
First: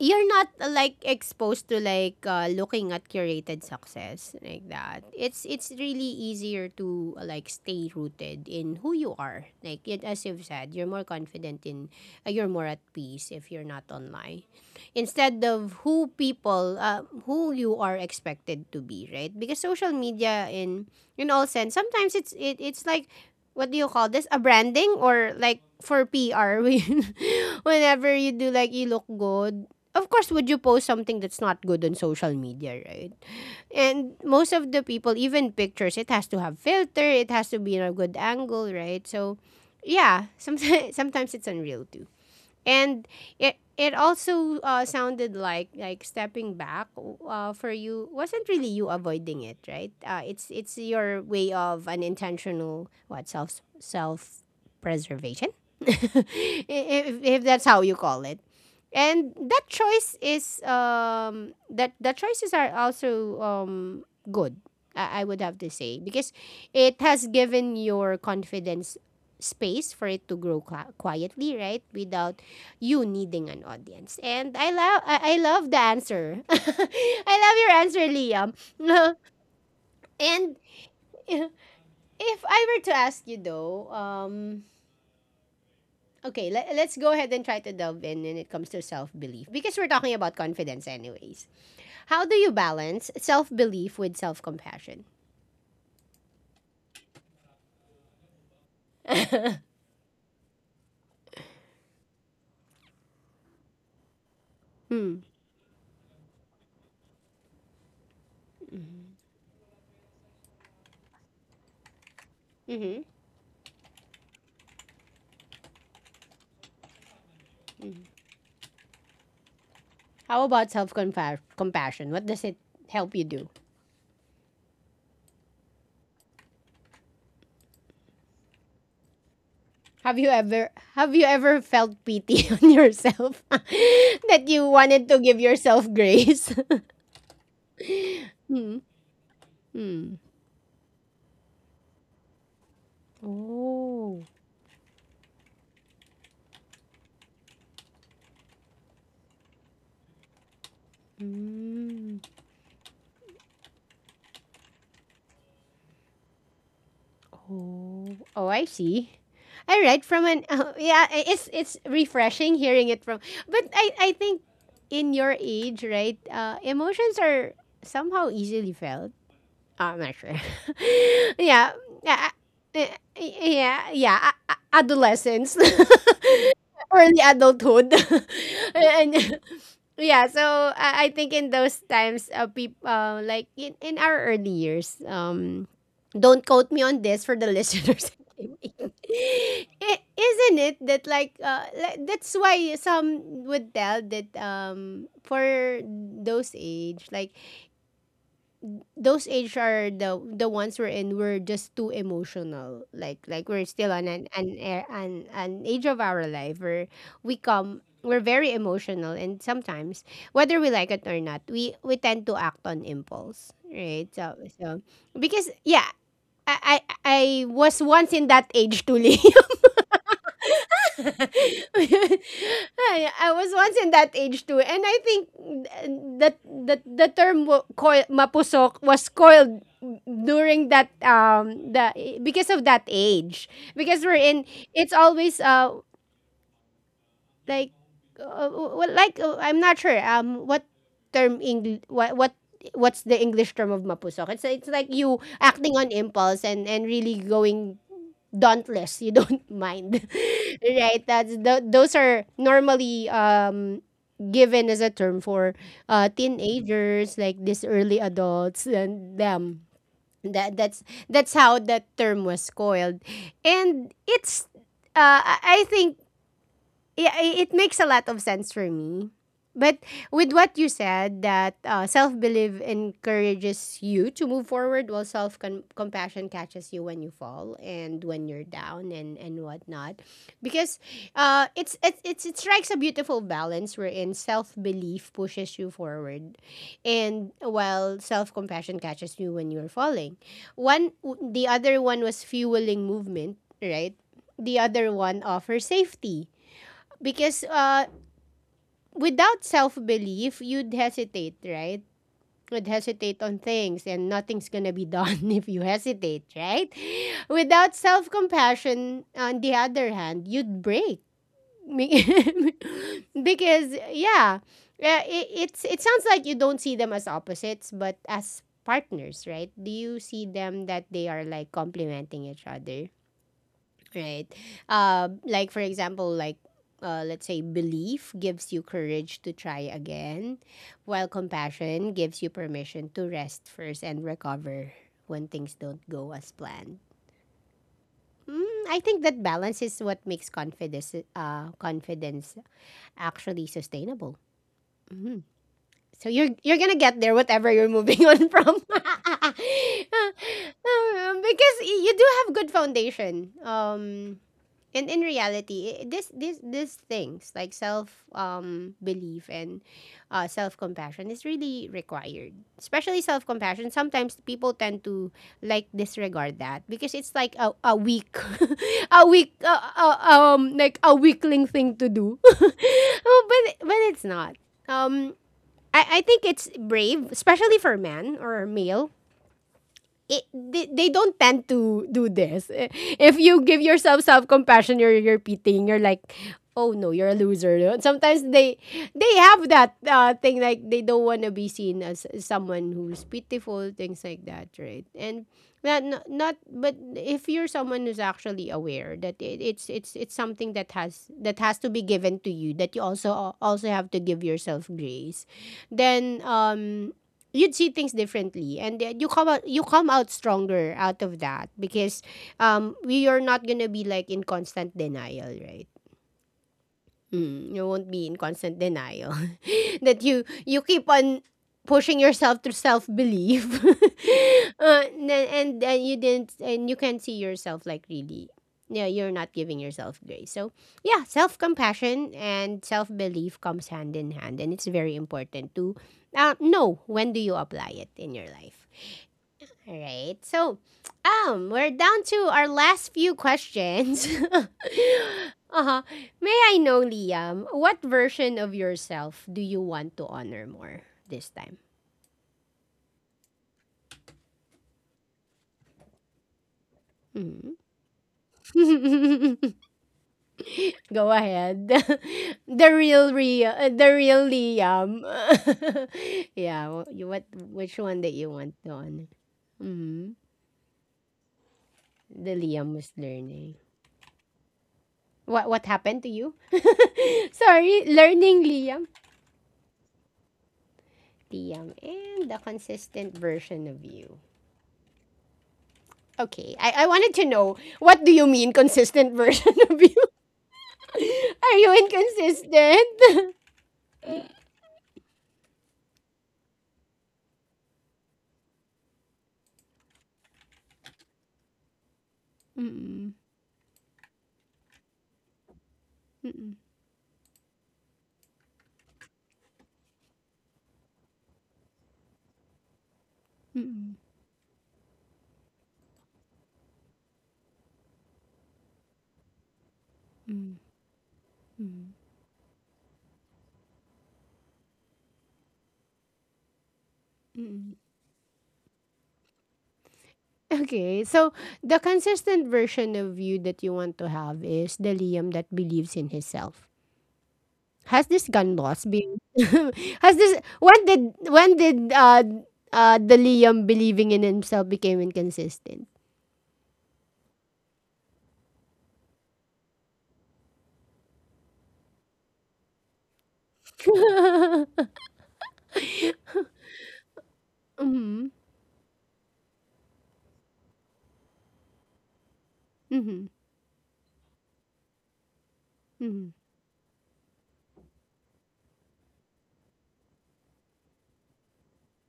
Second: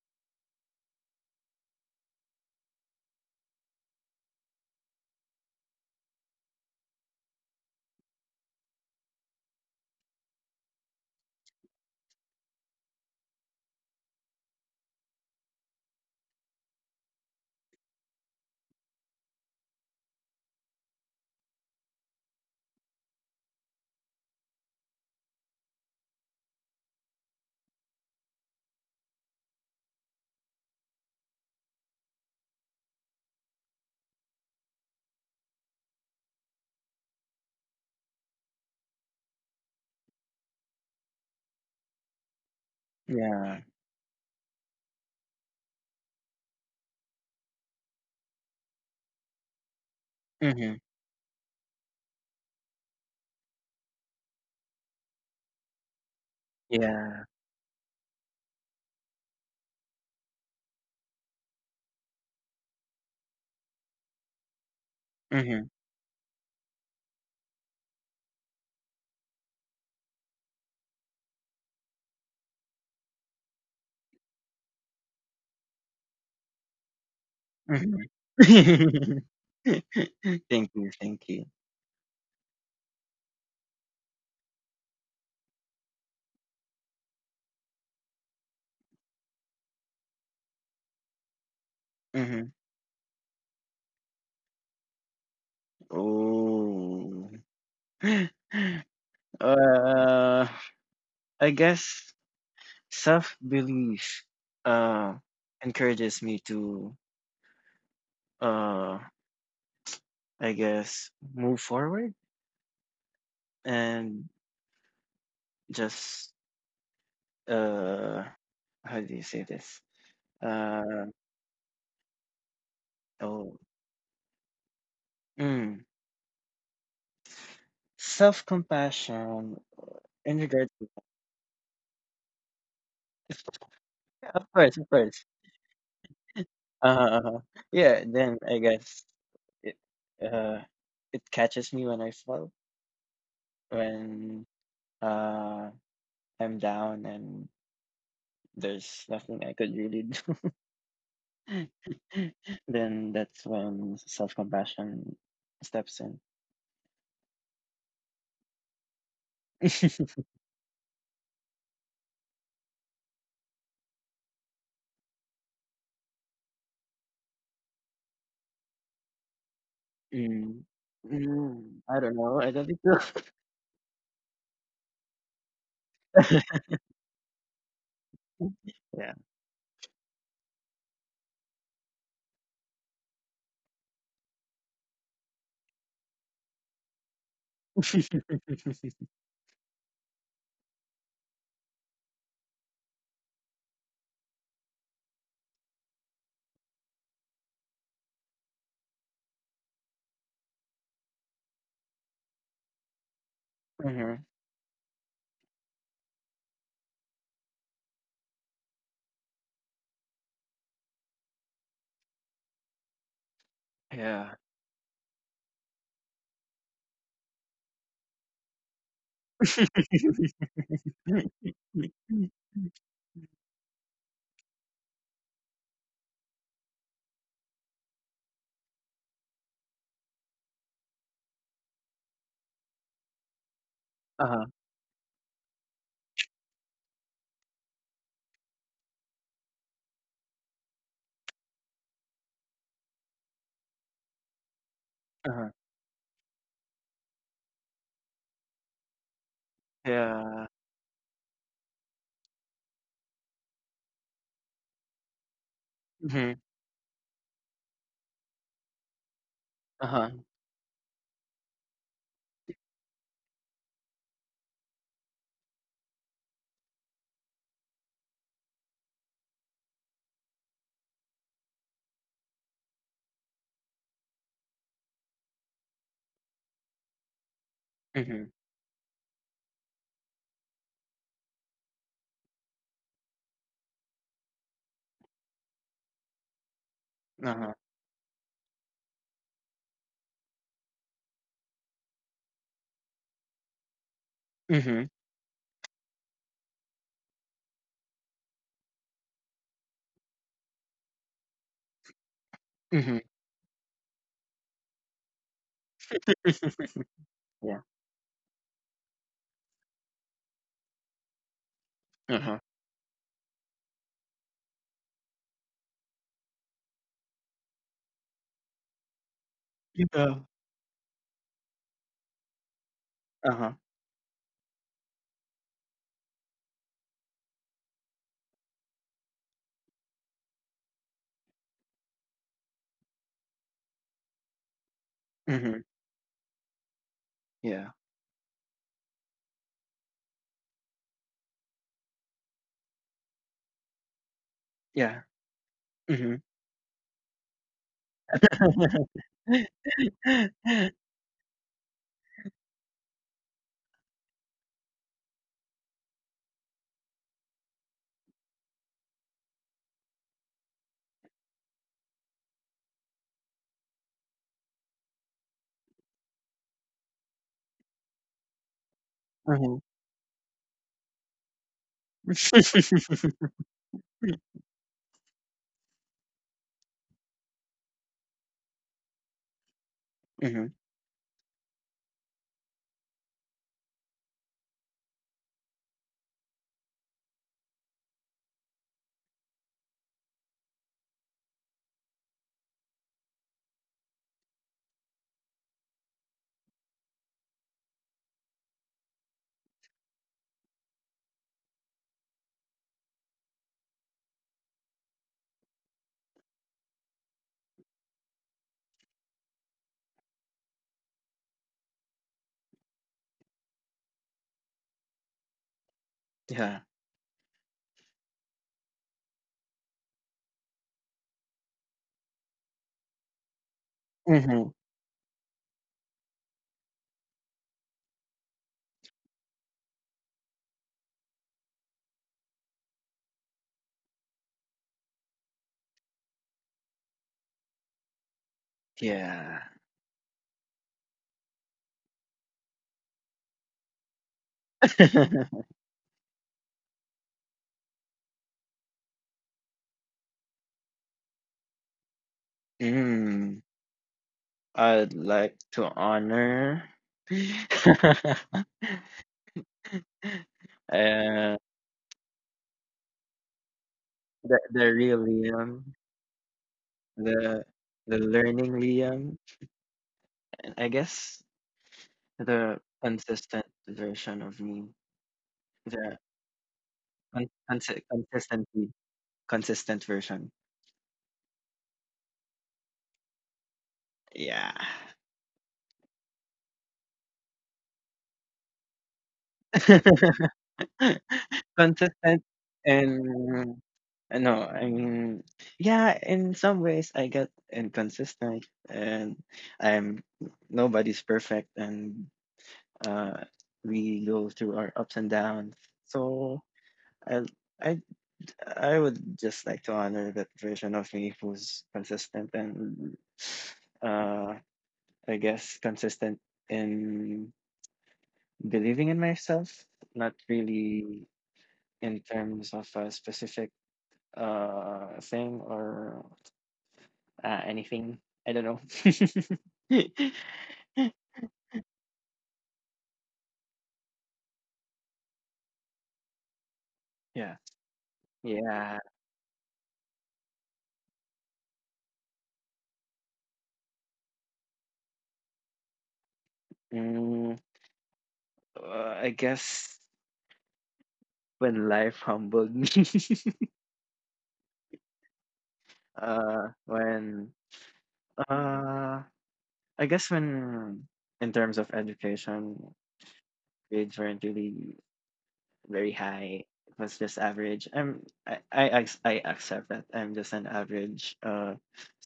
[SPEAKER 1] you're not like exposed to like looking at curated success like that. It's really easier to like stay rooted in who you are. Like it, as you've said, you're more confident in you're more at peace if you're not online, instead of who people who you are expected to be, right? Because social media in all sense, sometimes it's like what do you call this? A branding or like for PR <laughs> when- whenever you do like you look good, of course, would you post something that's not good on social media, right? And most of the people, even pictures, it has to have filter, it has to be in a good angle, right? So, yeah, sometimes <laughs> sometimes it's unreal too. And it
[SPEAKER 2] Yeah.
[SPEAKER 1] it also sounded like stepping back for you wasn't really you avoiding it, right? It's
[SPEAKER 2] Mhm.
[SPEAKER 1] your way of an intentional what self self preservation, <laughs>
[SPEAKER 2] Yeah.
[SPEAKER 1] if that's how you call it. And that choice is that the choices are also good, I would have to
[SPEAKER 2] Mhm.
[SPEAKER 1] say, because it has given your confidence space for it to grow qui- quietly, right? Without you needing an audience. And I love the answer. <laughs> I love your answer,
[SPEAKER 2] Mhm.
[SPEAKER 1] Liam. <laughs>
[SPEAKER 2] <laughs>
[SPEAKER 1] and
[SPEAKER 2] Thank you. Thank
[SPEAKER 1] uh,
[SPEAKER 2] you.
[SPEAKER 1] if I were to ask you though, okay, let's go ahead and try to delve in when it comes to self-belief because we're talking about confidence anyways. How do you
[SPEAKER 2] Mhm.
[SPEAKER 1] balance self-belief with self-compassion?
[SPEAKER 2] Oh. <gasps> <laughs> Uh, I guess self belief
[SPEAKER 1] Hmm.
[SPEAKER 2] uh encourages me to uh i guess move forward
[SPEAKER 1] Mm-hmm.
[SPEAKER 2] and just uh how do you say this?
[SPEAKER 1] How about
[SPEAKER 2] uh
[SPEAKER 1] self-compassion? What does it help you do?
[SPEAKER 2] oh, mm, self compassion
[SPEAKER 1] Have you
[SPEAKER 2] in
[SPEAKER 1] ever
[SPEAKER 2] regards to…
[SPEAKER 1] have you ever felt pity <laughs> on yourself <laughs>
[SPEAKER 2] <laughs> Yeah,
[SPEAKER 1] that
[SPEAKER 2] of
[SPEAKER 1] you
[SPEAKER 2] course of
[SPEAKER 1] wanted to
[SPEAKER 2] course
[SPEAKER 1] give yourself grace? <laughs>
[SPEAKER 2] uh yeah, then I
[SPEAKER 1] Hmm.
[SPEAKER 2] guess it
[SPEAKER 1] Hmm.
[SPEAKER 2] uh it catches me when I fall,
[SPEAKER 1] Oh.
[SPEAKER 2] when uh I'm down and there's nothing I could really <laughs> do.
[SPEAKER 1] Mm.
[SPEAKER 2] <laughs> Then that's when self-compassion steps in.
[SPEAKER 1] Oh. Oh, I see. All right. From
[SPEAKER 2] <laughs>
[SPEAKER 1] an <laughs> yeah, it's refreshing hearing it from. But I think in your age, right? Emotions are somehow easily felt. I'm not sure.
[SPEAKER 2] Mm.
[SPEAKER 1] <laughs> Yeah,
[SPEAKER 2] Mm, I don't
[SPEAKER 1] yeah,
[SPEAKER 2] know. I don't think
[SPEAKER 1] eh,
[SPEAKER 2] so.
[SPEAKER 1] yeah, yeah. Adolescence,
[SPEAKER 2] <laughs>
[SPEAKER 1] <laughs> early adulthood, <laughs> and
[SPEAKER 2] Yeah.
[SPEAKER 1] yeah. So I think in those times, people like in our early years, don't quote me on this for the <laughs> listeners. Is
[SPEAKER 2] <laughs>
[SPEAKER 1] Isn't it that like that's why some would tell that for those age like those age are the ones we're in, we're just too emotional, like we're still on
[SPEAKER 2] Uh-huh.
[SPEAKER 1] an age of our life where we're very emotional, and sometimes whether we like it or not, we tend to act on impulse, right?
[SPEAKER 2] Yeah.
[SPEAKER 1] So because yeah, I was once in that age, Tuli. <laughs>
[SPEAKER 2] <laughs>
[SPEAKER 1] <laughs> I was once in that age too, and I think that the term coil, mapusok was coiled during that the because of that age because we're
[SPEAKER 2] Uh-huh.
[SPEAKER 1] in, it's always like I'm not sure what term English what's the English term of mapusok. It's like you
[SPEAKER 2] Uh-huh.
[SPEAKER 1] acting on impulse, and really going dauntless. You don't <laughs> mind,
[SPEAKER 2] Yeah.
[SPEAKER 1] <laughs> right? Those are normally given as a term for
[SPEAKER 2] Mhm.
[SPEAKER 1] teenagers, like these early adults and them.
[SPEAKER 2] Uh-huh.
[SPEAKER 1] That that's that's how that term was coiled, and it's. I think yeah, it makes a lot of sense for me. But with what you said, that self belief encourages you to move forward, while self compassion catches you when you fall and when
[SPEAKER 2] Mhm.
[SPEAKER 1] you're down, and whatnot. Because it strikes a beautiful balance wherein self belief pushes you forward, and
[SPEAKER 2] Uh-huh.
[SPEAKER 1] while self compassion catches you when you're falling. One, the other one was fueling movement, right? The
[SPEAKER 2] Mhm.
[SPEAKER 1] other one offers safety because without self belief, you'd hesitate, right? Would
[SPEAKER 2] Mhm.
[SPEAKER 1] hesitate on things, and nothing's gonna be done <laughs> if you hesitate, right?
[SPEAKER 2] <laughs> Yeah.
[SPEAKER 1] Without self compassion, on the other hand, you'd break. Be-
[SPEAKER 2] Uh-huh.
[SPEAKER 1] <laughs> because, yeah, it sounds like you don't see them as opposites, but as partners, right? Do you
[SPEAKER 2] Yeah.
[SPEAKER 1] see them that they are like complementing each other?
[SPEAKER 2] Uh-huh.
[SPEAKER 1] Right? Like for example, like let's say belief gives you courage to try again, while compassion gives you permission to rest first and recover when things
[SPEAKER 2] Mhm.
[SPEAKER 1] don't go as planned.
[SPEAKER 2] Yeah.
[SPEAKER 1] Mm, I think that balance is what makes confidence confidence actually sustainable.
[SPEAKER 2] Yeah.
[SPEAKER 1] Mhm. So
[SPEAKER 2] Mhm.
[SPEAKER 1] you're gonna get there, whatever you're moving <laughs> on from. <laughs>
[SPEAKER 2] Huh. <laughs>
[SPEAKER 1] Because you do have good foundation. And in reality, this this these things like self belief and self compassion is really required, especially self compassion. Sometimes people tend to like disregard that because it's like a weak <laughs> a weak
[SPEAKER 2] <laughs>
[SPEAKER 1] like a weakling thing to do. <laughs> Oh,
[SPEAKER 2] <laughs>
[SPEAKER 1] but it's not, um I think it's brave, especially for man or male.
[SPEAKER 2] Mhm.
[SPEAKER 1] They don't tend to do this. Eh, if you give yourself self compassion, you're pitying. You're like, oh no, you're a loser. You know? Sometimes they have that thing like they don't want to be seen as someone who's pitiful, things like that, right? And but if you're someone who's actually aware that it, it's something that has to be given to you, that you also have to give yourself grace, then you'd see things differently, and you come out stronger out of that because we are not gonna be like in constant denial, right?
[SPEAKER 2] Yeah.
[SPEAKER 1] Mm, you won't be in constant denial <laughs> that you keep on pushing yourself to self belief. <laughs>
[SPEAKER 2] Mhm.
[SPEAKER 1] And you didn't, and you can't see yourself like, really. Yeah, you're not giving yourself grace. So yeah, self compassion and self belief comes hand in hand, and it's very important to know when do you apply it in your life.
[SPEAKER 2] Yeah.
[SPEAKER 1] All right. So, we're down to our last few questions. <laughs>
[SPEAKER 2] <laughs>
[SPEAKER 1] Uh-huh. May I know, Liam, what version of yourself do you want to honor more this time?
[SPEAKER 2] Mm. I'd like to honor
[SPEAKER 1] Mhm.
[SPEAKER 2] <laughs> uh,
[SPEAKER 1] <laughs> Go
[SPEAKER 2] the
[SPEAKER 1] ahead. <laughs> The real real the real
[SPEAKER 2] the
[SPEAKER 1] Liam.
[SPEAKER 2] real Liam,
[SPEAKER 1] <laughs> Yeah, you what
[SPEAKER 2] the
[SPEAKER 1] which one that you want
[SPEAKER 2] learning
[SPEAKER 1] to honor?
[SPEAKER 2] Liam,
[SPEAKER 1] Mhm.
[SPEAKER 2] and I guess
[SPEAKER 1] The
[SPEAKER 2] the
[SPEAKER 1] Liam was
[SPEAKER 2] consistent
[SPEAKER 1] learning.
[SPEAKER 2] version of me,
[SPEAKER 1] What
[SPEAKER 2] the
[SPEAKER 1] happened to you? <laughs> Sorry, learning
[SPEAKER 2] consistently
[SPEAKER 1] Liam.
[SPEAKER 2] consistent version.
[SPEAKER 1] Liam and the consistent version of you.
[SPEAKER 2] Yeah.
[SPEAKER 1] Okay, I wanted to know what do you mean consistent version <laughs> of you?
[SPEAKER 2] <laughs> <laughs>
[SPEAKER 1] Are you
[SPEAKER 2] Consistent
[SPEAKER 1] inconsistent? <laughs>
[SPEAKER 2] and no, I mean, yeah, in some ways I get inconsistent and I'm nobody's perfect and
[SPEAKER 1] Mm-mm,
[SPEAKER 2] uh we go through our ups and downs. So
[SPEAKER 1] mm-mm,
[SPEAKER 2] I I I would just like to honor that version of me who's consistent and
[SPEAKER 1] mm-mm,
[SPEAKER 2] uh I guess consistent in believing in myself, not
[SPEAKER 1] mm-mm,
[SPEAKER 2] really
[SPEAKER 1] mm-mm.
[SPEAKER 2] in terms of a specific thing or
[SPEAKER 1] Mm-mm.
[SPEAKER 2] anything. I don't know. <laughs>
[SPEAKER 1] Okay, so the consistent version of you that you want to have is the Liam that believes in himself.
[SPEAKER 2] Yeah.
[SPEAKER 1] Has this gun
[SPEAKER 2] Yeah.
[SPEAKER 1] loss been? <laughs> has this When did the Liam believing in himself became inconsistent?
[SPEAKER 2] Mm, I guess when life humbled me. <laughs>
[SPEAKER 1] <laughs>
[SPEAKER 2] When
[SPEAKER 1] Mhm.
[SPEAKER 2] uh I guess when in terms of education,
[SPEAKER 1] Mhm.
[SPEAKER 2] grades weren't really very
[SPEAKER 1] Mhm.
[SPEAKER 2] high. It was just average. I accept that I'm just an average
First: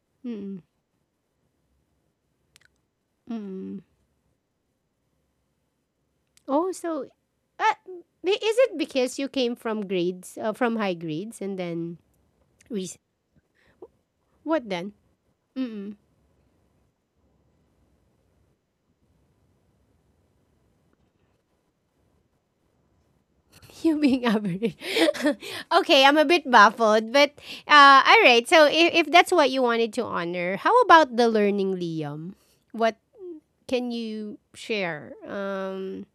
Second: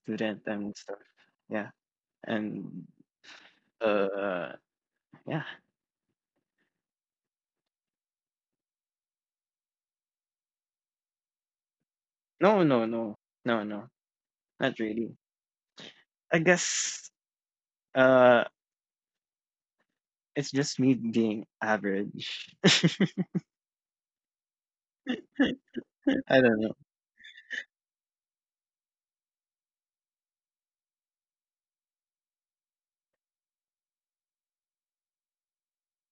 [SPEAKER 2] student
[SPEAKER 1] Mm.
[SPEAKER 2] and stuff. Yeah. And
[SPEAKER 1] Mm.
[SPEAKER 2] uh yeah.
[SPEAKER 1] Oh, so, uh, I is it because you came from grades, from high grades and then
[SPEAKER 2] No, no,
[SPEAKER 1] we
[SPEAKER 2] no. No, no.
[SPEAKER 1] what
[SPEAKER 2] Not
[SPEAKER 1] then?
[SPEAKER 2] really.
[SPEAKER 1] Mm.
[SPEAKER 2] I guess uh it's just me being average. <laughs>
[SPEAKER 1] <laughs> You being average. <laughs> Okay, I'm a
[SPEAKER 2] I
[SPEAKER 1] bit
[SPEAKER 2] don't know.
[SPEAKER 1] baffled, but, alright. So if that's what you wanted to honor, how about the learning Liam? What can you share?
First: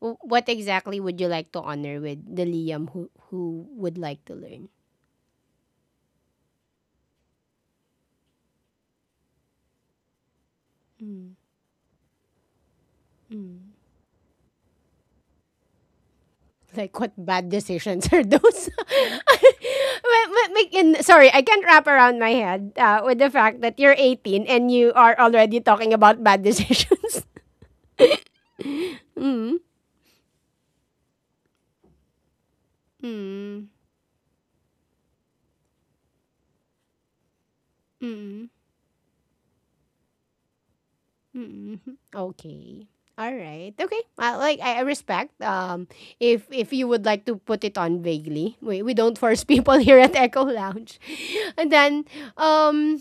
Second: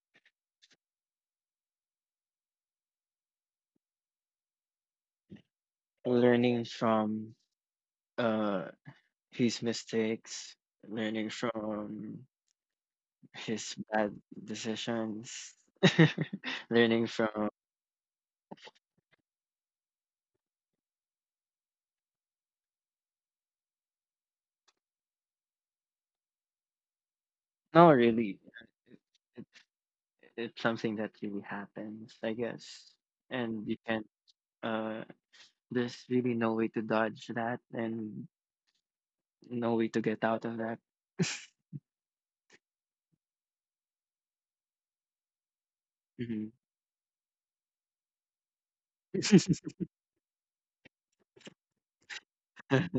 [SPEAKER 1] W What exactly would you like to honor with the Liam who would like to learn?
[SPEAKER 2] Learning from uh his mistakes, learning
[SPEAKER 1] Mm.
[SPEAKER 2] from
[SPEAKER 1] Mm.
[SPEAKER 2] his bad decisions, <laughs>
[SPEAKER 1] Like
[SPEAKER 2] learning
[SPEAKER 1] what bad
[SPEAKER 2] from…
[SPEAKER 1] decisions are those? <laughs> Like, sorry, I can't wrap around my head with the fact that you're 18 and you are already talking about bad decisions.
[SPEAKER 2] no, really.
[SPEAKER 1] <laughs>
[SPEAKER 2] It,
[SPEAKER 1] Mm.
[SPEAKER 2] it's something that really happens, I guess. And
[SPEAKER 1] Mm.
[SPEAKER 2] you can uh there's really no way to dodge that and…
[SPEAKER 1] Mm.
[SPEAKER 2] no way to get out of that. <laughs>
[SPEAKER 1] Mm. Okay. All right. Okay. Like I respect
[SPEAKER 2] Mhm.
[SPEAKER 1] if you would like to put it on vaguely. We don't force people <laughs> here at Echo Lounge. <laughs> And then, um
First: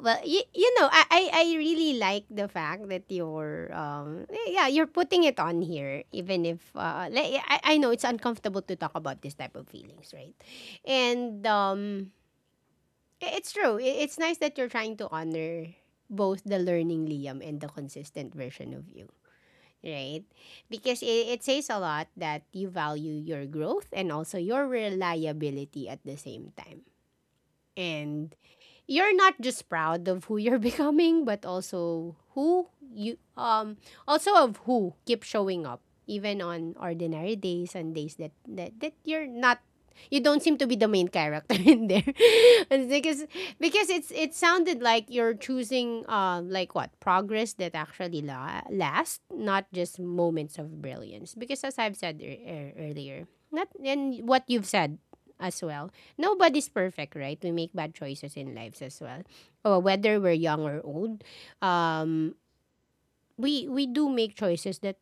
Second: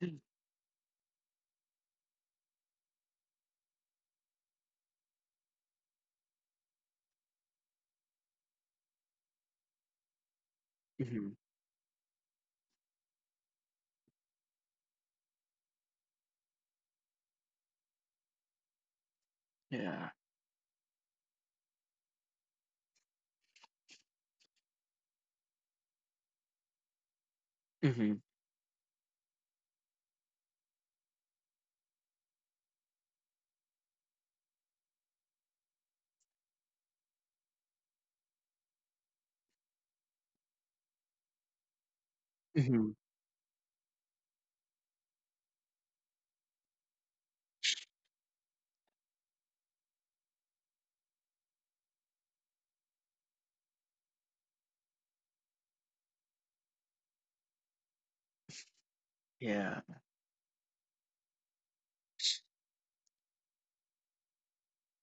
[SPEAKER 1] well, you know, I really like the fact that you're yeah, you're putting it on here even if like, yeah, I know it's uncomfortable to talk about this type of feelings, right,
[SPEAKER 2] Mhm.
[SPEAKER 1] and
[SPEAKER 2] <laughs>
[SPEAKER 1] it's true, it's nice that you're trying to honor both the learning Liam and the consistent version of you,
[SPEAKER 2] Yeah.
[SPEAKER 1] right? Because it says a lot that you value your growth and also your reliability at the same time,
[SPEAKER 2] Mhm.
[SPEAKER 1] and you're not just proud of who you're <laughs> becoming, but also who you also of who keep showing up even on ordinary days and days that you're not, you don't seem to be the main character <laughs> in there. <laughs> And
[SPEAKER 2] Mhm.
[SPEAKER 1] because it's, it sounded like you're choosing what progress that actually lasts, not just moments of brilliance. Because as I've said earlier, not and what you've said as well, nobody's perfect, right? We make bad choices in lives as well.
[SPEAKER 2] Yeah.
[SPEAKER 1] Or whether we're young or old, um, we do make choices that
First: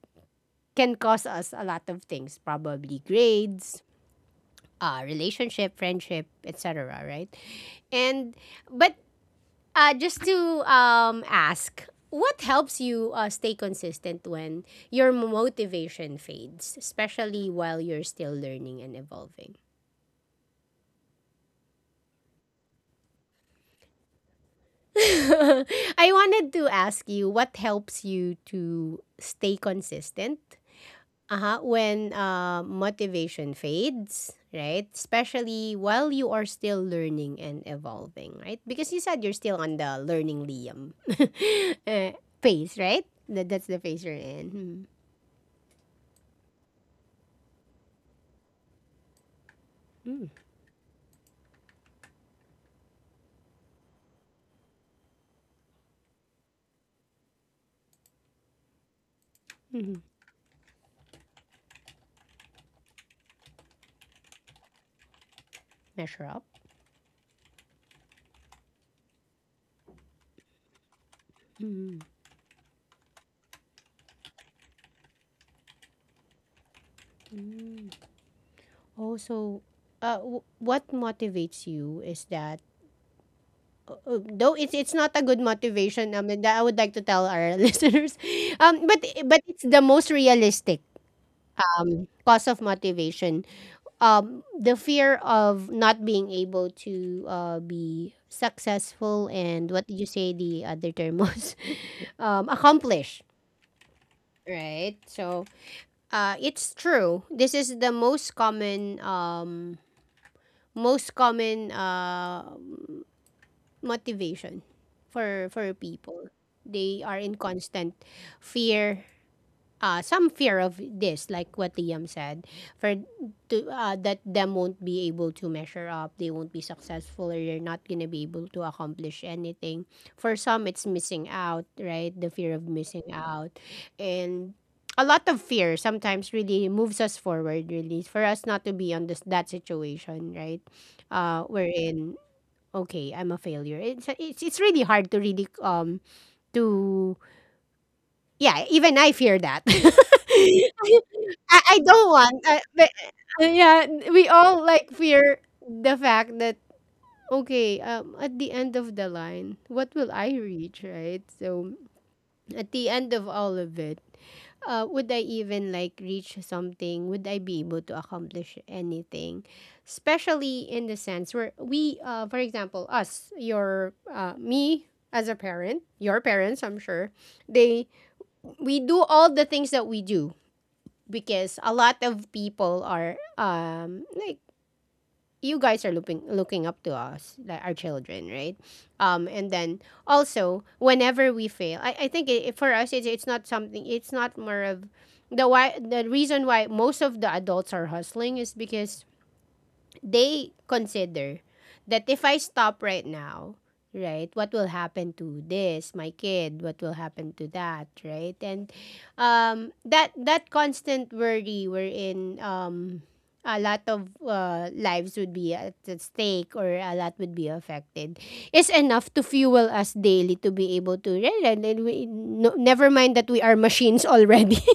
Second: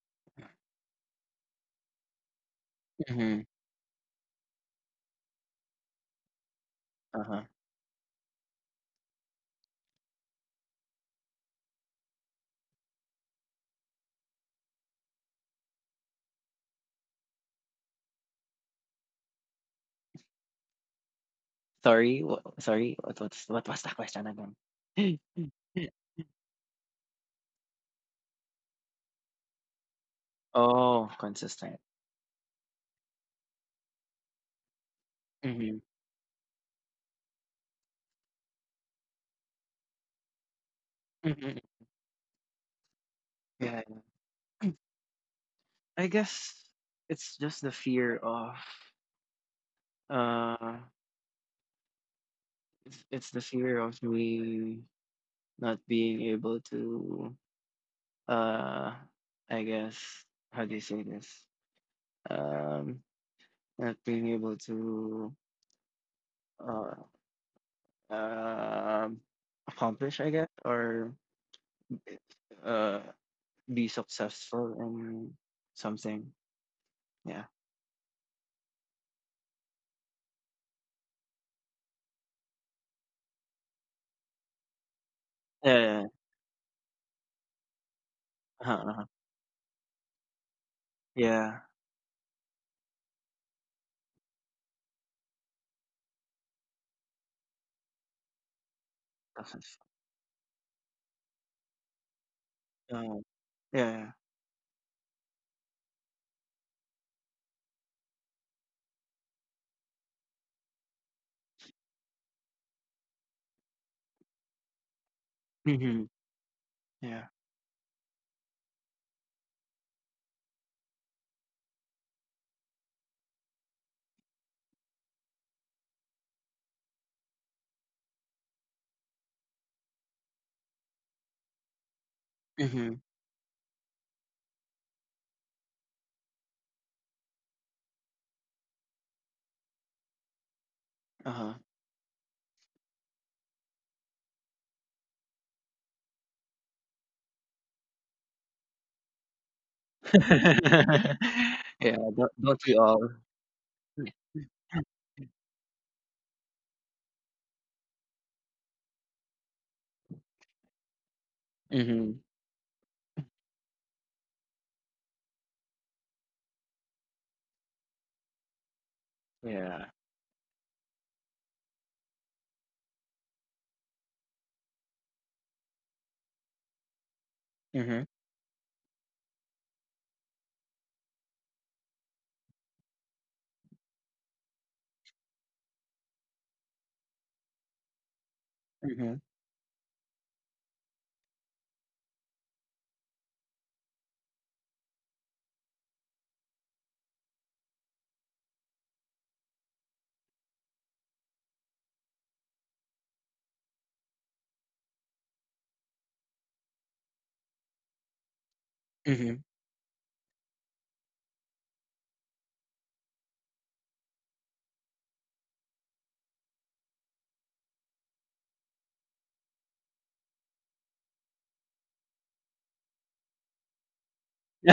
[SPEAKER 1] can cause us a lot of things, probably
[SPEAKER 2] Mhm.
[SPEAKER 1] grades, relationship, friendship, etc. Right,
[SPEAKER 2] Uh-huh.
[SPEAKER 1] and but just to ask. What helps you stay consistent when your motivation fades, especially while you're still learning and evolving?
[SPEAKER 2] Sorry, what what's what was the question again? <gasps> <laughs>
[SPEAKER 1] <laughs> I wanted to ask you what helps you to stay consistent,
[SPEAKER 2] Oh,
[SPEAKER 1] uh-huh,
[SPEAKER 2] consistent.
[SPEAKER 1] when motivation fades, right? Especially
[SPEAKER 2] Mhm.
[SPEAKER 1] while you are still learning and evolving, right? Because you said you're still on the learning Liam <laughs>
[SPEAKER 2] Mhm.
[SPEAKER 1] uh, phase, right? That's the
[SPEAKER 2] Yeah.
[SPEAKER 1] phase you're in.
[SPEAKER 2] I guess it's just the fear of,
[SPEAKER 1] Hmm. Mm.
[SPEAKER 2] uh, it's the fear of me not being able to, uh, I guess,
[SPEAKER 1] Mhm.
[SPEAKER 2] how do you say this? Um, not being able to,
[SPEAKER 1] Measure up.
[SPEAKER 2] uh, um, accomplish, I guess, or,
[SPEAKER 1] Mm.
[SPEAKER 2] uh, be successful in something. Yeah.
[SPEAKER 1] Mm. Oh, so what motivates you is that though it's not a good
[SPEAKER 2] Yeah, yeah, yeah.
[SPEAKER 1] motivation, that I would like to tell our <laughs> listeners,
[SPEAKER 2] Uh-huh, uh-huh.
[SPEAKER 1] but it's the most realistic
[SPEAKER 2] Yeah.
[SPEAKER 1] cause of motivation, the fear of not being able to be successful. And
[SPEAKER 2] Success,
[SPEAKER 1] what did you say the other term was? <laughs>
[SPEAKER 2] uh,
[SPEAKER 1] Accomplish,
[SPEAKER 2] yeah, yeah.
[SPEAKER 1] right? So it's true, this is the most common motivation for
[SPEAKER 2] Mhm.
[SPEAKER 1] people. They are
[SPEAKER 2] Yeah.
[SPEAKER 1] in constant fear, some fear of this, like what Liam said, for to that them won't be able to measure up, they won't be successful, or they're not gonna be able to accomplish anything. For some, it's missing out, right? The fear of
[SPEAKER 2] Mhm.
[SPEAKER 1] missing out, and a lot of fear sometimes really moves us forward, really for us not to be on this that situation, right?
[SPEAKER 2] Uh-huh.
[SPEAKER 1] We're in, okay, I'm a failure. It's it's really hard to really to yeah. Even I fear that. <laughs>
[SPEAKER 2] <laughs>
[SPEAKER 1] I
[SPEAKER 2] Yeah,
[SPEAKER 1] don't want. I,
[SPEAKER 2] don't we
[SPEAKER 1] but,
[SPEAKER 2] all?
[SPEAKER 1] yeah, we all like fear the fact that okay, at the end of the line, what will I reach, right? So
[SPEAKER 2] Mhm.
[SPEAKER 1] at the end of all of it, would I even like reach something? Would I be able to accomplish anything?
[SPEAKER 2] Yeah.
[SPEAKER 1] Especially in the sense where we, for example, us, your, me as a parent, your parents, I'm sure, they,
[SPEAKER 2] Mhm.
[SPEAKER 1] we do all the things that we do because a lot of people are like you guys are looking up to us, like our children, right?
[SPEAKER 2] Mhm.
[SPEAKER 1] And then also whenever we fail, I think it, for us it's not something. It's not more of the why the reason why most of the adults are hustling is because they consider that if I stop right now, right, what will happen to this, my kid, what will happen to that, right? And
[SPEAKER 2] Mhm.
[SPEAKER 1] that constant worry wherein a lot of lives would be at stake or a lot would be affected is enough to fuel us daily to be able to read. And then we, no, never mind that we are machines already. <laughs>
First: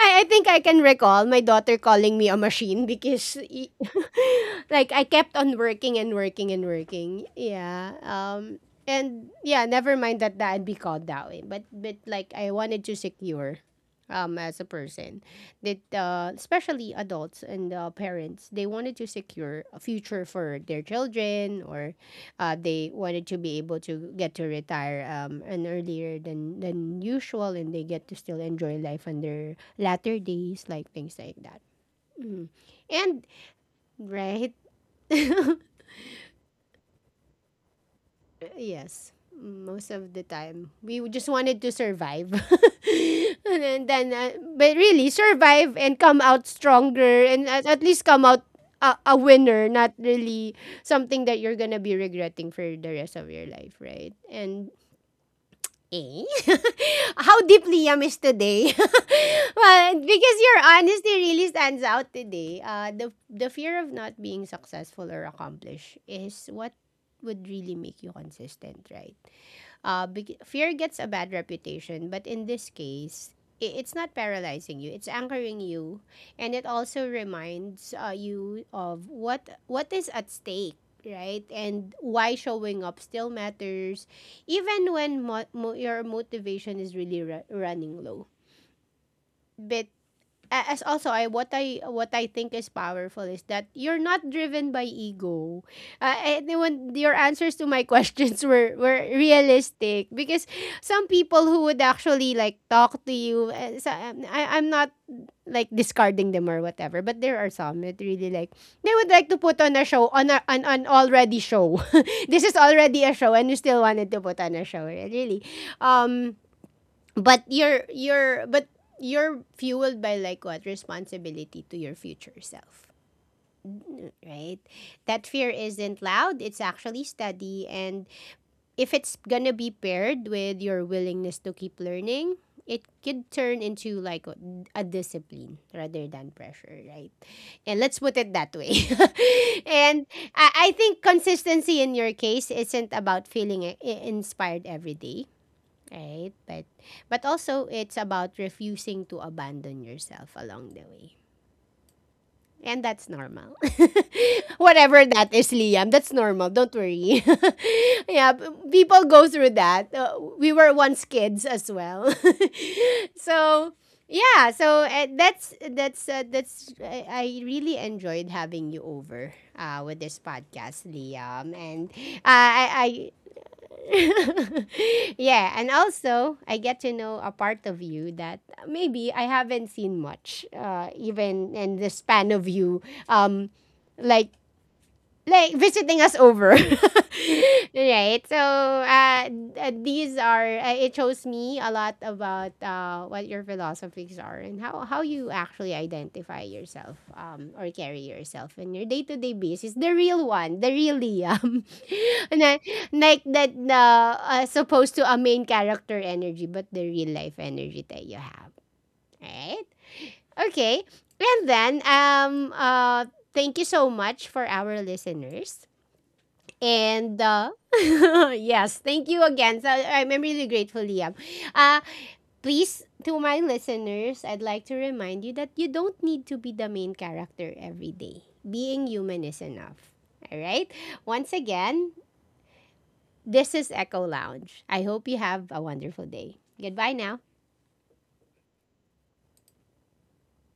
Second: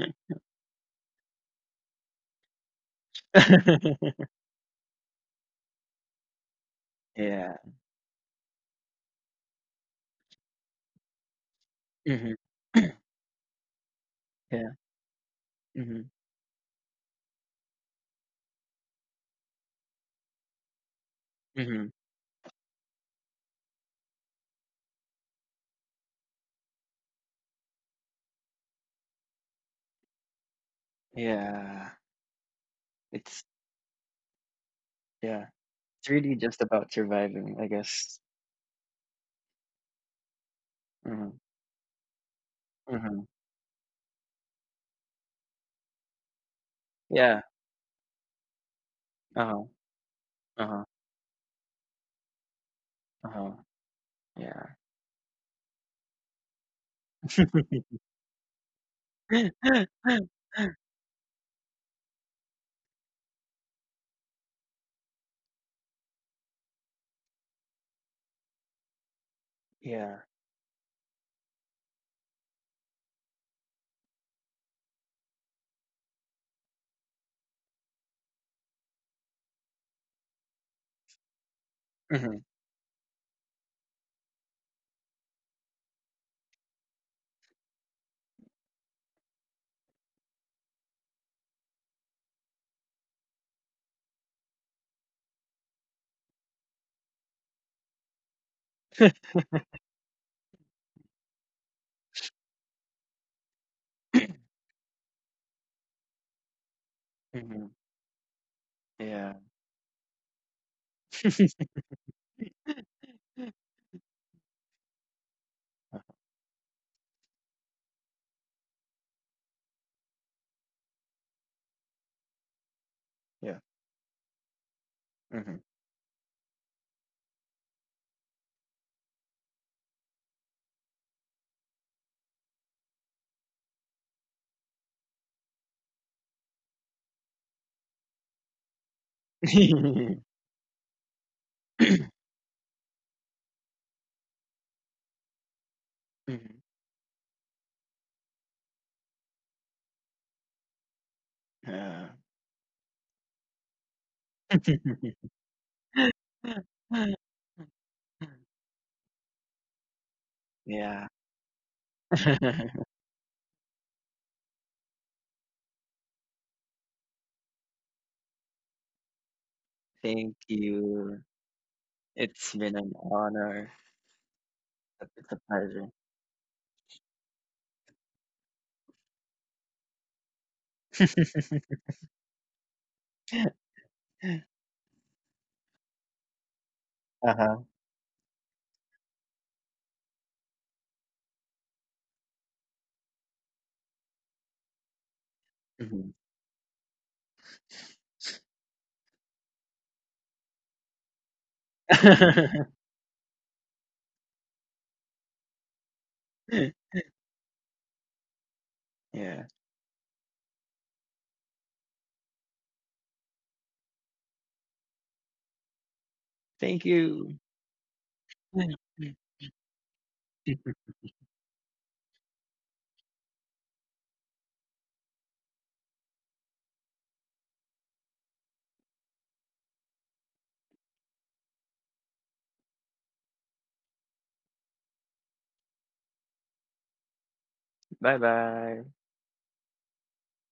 [SPEAKER 1] I think I can recall my daughter calling me a machine because
[SPEAKER 2] <laughs>
[SPEAKER 1] <laughs> like I kept on working and working and working.
[SPEAKER 2] Yeah.
[SPEAKER 1] Yeah. And yeah, never mind that I'd be called that way. But like
[SPEAKER 2] Mhm.
[SPEAKER 1] I wanted
[SPEAKER 2] <clears throat>
[SPEAKER 1] to secure as a
[SPEAKER 2] Yeah.
[SPEAKER 1] person that
[SPEAKER 2] Mhm.
[SPEAKER 1] especially adults and parents they wanted to secure a future for their children
[SPEAKER 2] Mhm.
[SPEAKER 1] or they wanted to be able to get to retire and earlier than usual, and they get to still enjoy life on their latter days, like things like that.
[SPEAKER 2] Yeah.
[SPEAKER 1] Mm. And
[SPEAKER 2] It's…
[SPEAKER 1] right,
[SPEAKER 2] yeah.
[SPEAKER 1] <laughs>
[SPEAKER 2] It's really just about surviving, I guess.
[SPEAKER 1] yes, most of the time we just
[SPEAKER 2] Mhm,
[SPEAKER 1] wanted to survive,
[SPEAKER 2] mhm.
[SPEAKER 1] <laughs> and then but really survive and come out stronger,
[SPEAKER 2] Yeah.
[SPEAKER 1] and at least come out. A
[SPEAKER 2] Uh-huh.
[SPEAKER 1] winner, not really
[SPEAKER 2] Uh-huh.
[SPEAKER 1] something that you're gonna be regretting for the rest of your
[SPEAKER 2] Uh-huh.
[SPEAKER 1] life, right?
[SPEAKER 2] Yeah.
[SPEAKER 1] And eh? <laughs> How deeply Liam is today? <laughs> Well,
[SPEAKER 2] <laughs>
[SPEAKER 1] because your honesty really stands out today. The fear of not being successful or accomplished is what would really make you consistent, right?
[SPEAKER 2] Yeah.
[SPEAKER 1] Fear gets a bad reputation, but in this case, it's not paralyzing you. It's anchoring you, and it also reminds you of what is at stake, right? And why
[SPEAKER 2] Mhm.
[SPEAKER 1] showing up still matters, even when your motivation is really running low. But as also I what I think is powerful is that you're not driven by ego. And then when your answers to my <laughs> questions were realistic because some people who would actually like talk to you I'm not like discarding them or whatever, but there are
[SPEAKER 2] Mhm. <clears throat>
[SPEAKER 1] some that really like they would like
[SPEAKER 2] Yeah.
[SPEAKER 1] to put on a show on an already
[SPEAKER 2] <laughs>
[SPEAKER 1] show. <laughs> This is already a show and you still wanted to put on a show really.
[SPEAKER 2] Uh,
[SPEAKER 1] um but you're fueled by like what responsibility to your future self,
[SPEAKER 2] yeah.
[SPEAKER 1] right? That fear
[SPEAKER 2] Mhm.
[SPEAKER 1] isn't loud, it's actually steady, and if it's gonna be paired with your willingness to keep learning, it could turn into like a discipline rather than pressure, right? And let's put it that way. <laughs> And
[SPEAKER 2] <laughs>
[SPEAKER 1] I think consistency in your case isn't about feeling inspired every day. Right?
[SPEAKER 2] Mhm.
[SPEAKER 1] But also it's about refusing to abandon yourself along the way.
[SPEAKER 2] <clears throat> Yeah.
[SPEAKER 1] And that's normal. <laughs> Whatever that is, Liam, that's normal. Don't
[SPEAKER 2] <laughs>
[SPEAKER 1] worry. <laughs> Yeah, people go through that. We were
[SPEAKER 2] Yeah.
[SPEAKER 1] once kids as well.
[SPEAKER 2] <laughs>
[SPEAKER 1] <laughs> So, yeah, so that's I really enjoyed having you over with this
[SPEAKER 2] Thank
[SPEAKER 1] podcast,
[SPEAKER 2] you.
[SPEAKER 1] Liam, and
[SPEAKER 2] It's been an
[SPEAKER 1] I
[SPEAKER 2] honor.
[SPEAKER 1] <laughs>
[SPEAKER 2] It's a
[SPEAKER 1] yeah, and
[SPEAKER 2] pleasure.
[SPEAKER 1] also I get to know a part of you that maybe I haven't seen much, even in the span of you, um,
[SPEAKER 2] <laughs>
[SPEAKER 1] like like visiting us over.
[SPEAKER 2] Uh-huh.
[SPEAKER 1] <laughs> Right, so these are it shows me a lot about what your philosophies are and how you actually
[SPEAKER 2] Mhm.
[SPEAKER 1] identify yourself, or carry yourself in your day-to-day basis, the real one, the real Liam. <laughs> And then,
[SPEAKER 2] <laughs>
[SPEAKER 1] like that supposed to a main character energy, but the real life energy that you have,
[SPEAKER 2] Yeah.
[SPEAKER 1] right? Okay. And then thank you so much for our listeners.
[SPEAKER 2] Thank
[SPEAKER 1] And
[SPEAKER 2] you.
[SPEAKER 1] <laughs> yes, thank you
[SPEAKER 2] <laughs>
[SPEAKER 1] again. So I'm really grateful, Liam. Uh, Please, to my listeners, I'd like to remind you that you don't need to be the main character every day. Being human is enough. All right? Once again, this is Echo Lounge. I hope you have a wonderful day. Goodbye now.
[SPEAKER 2] Bye-bye.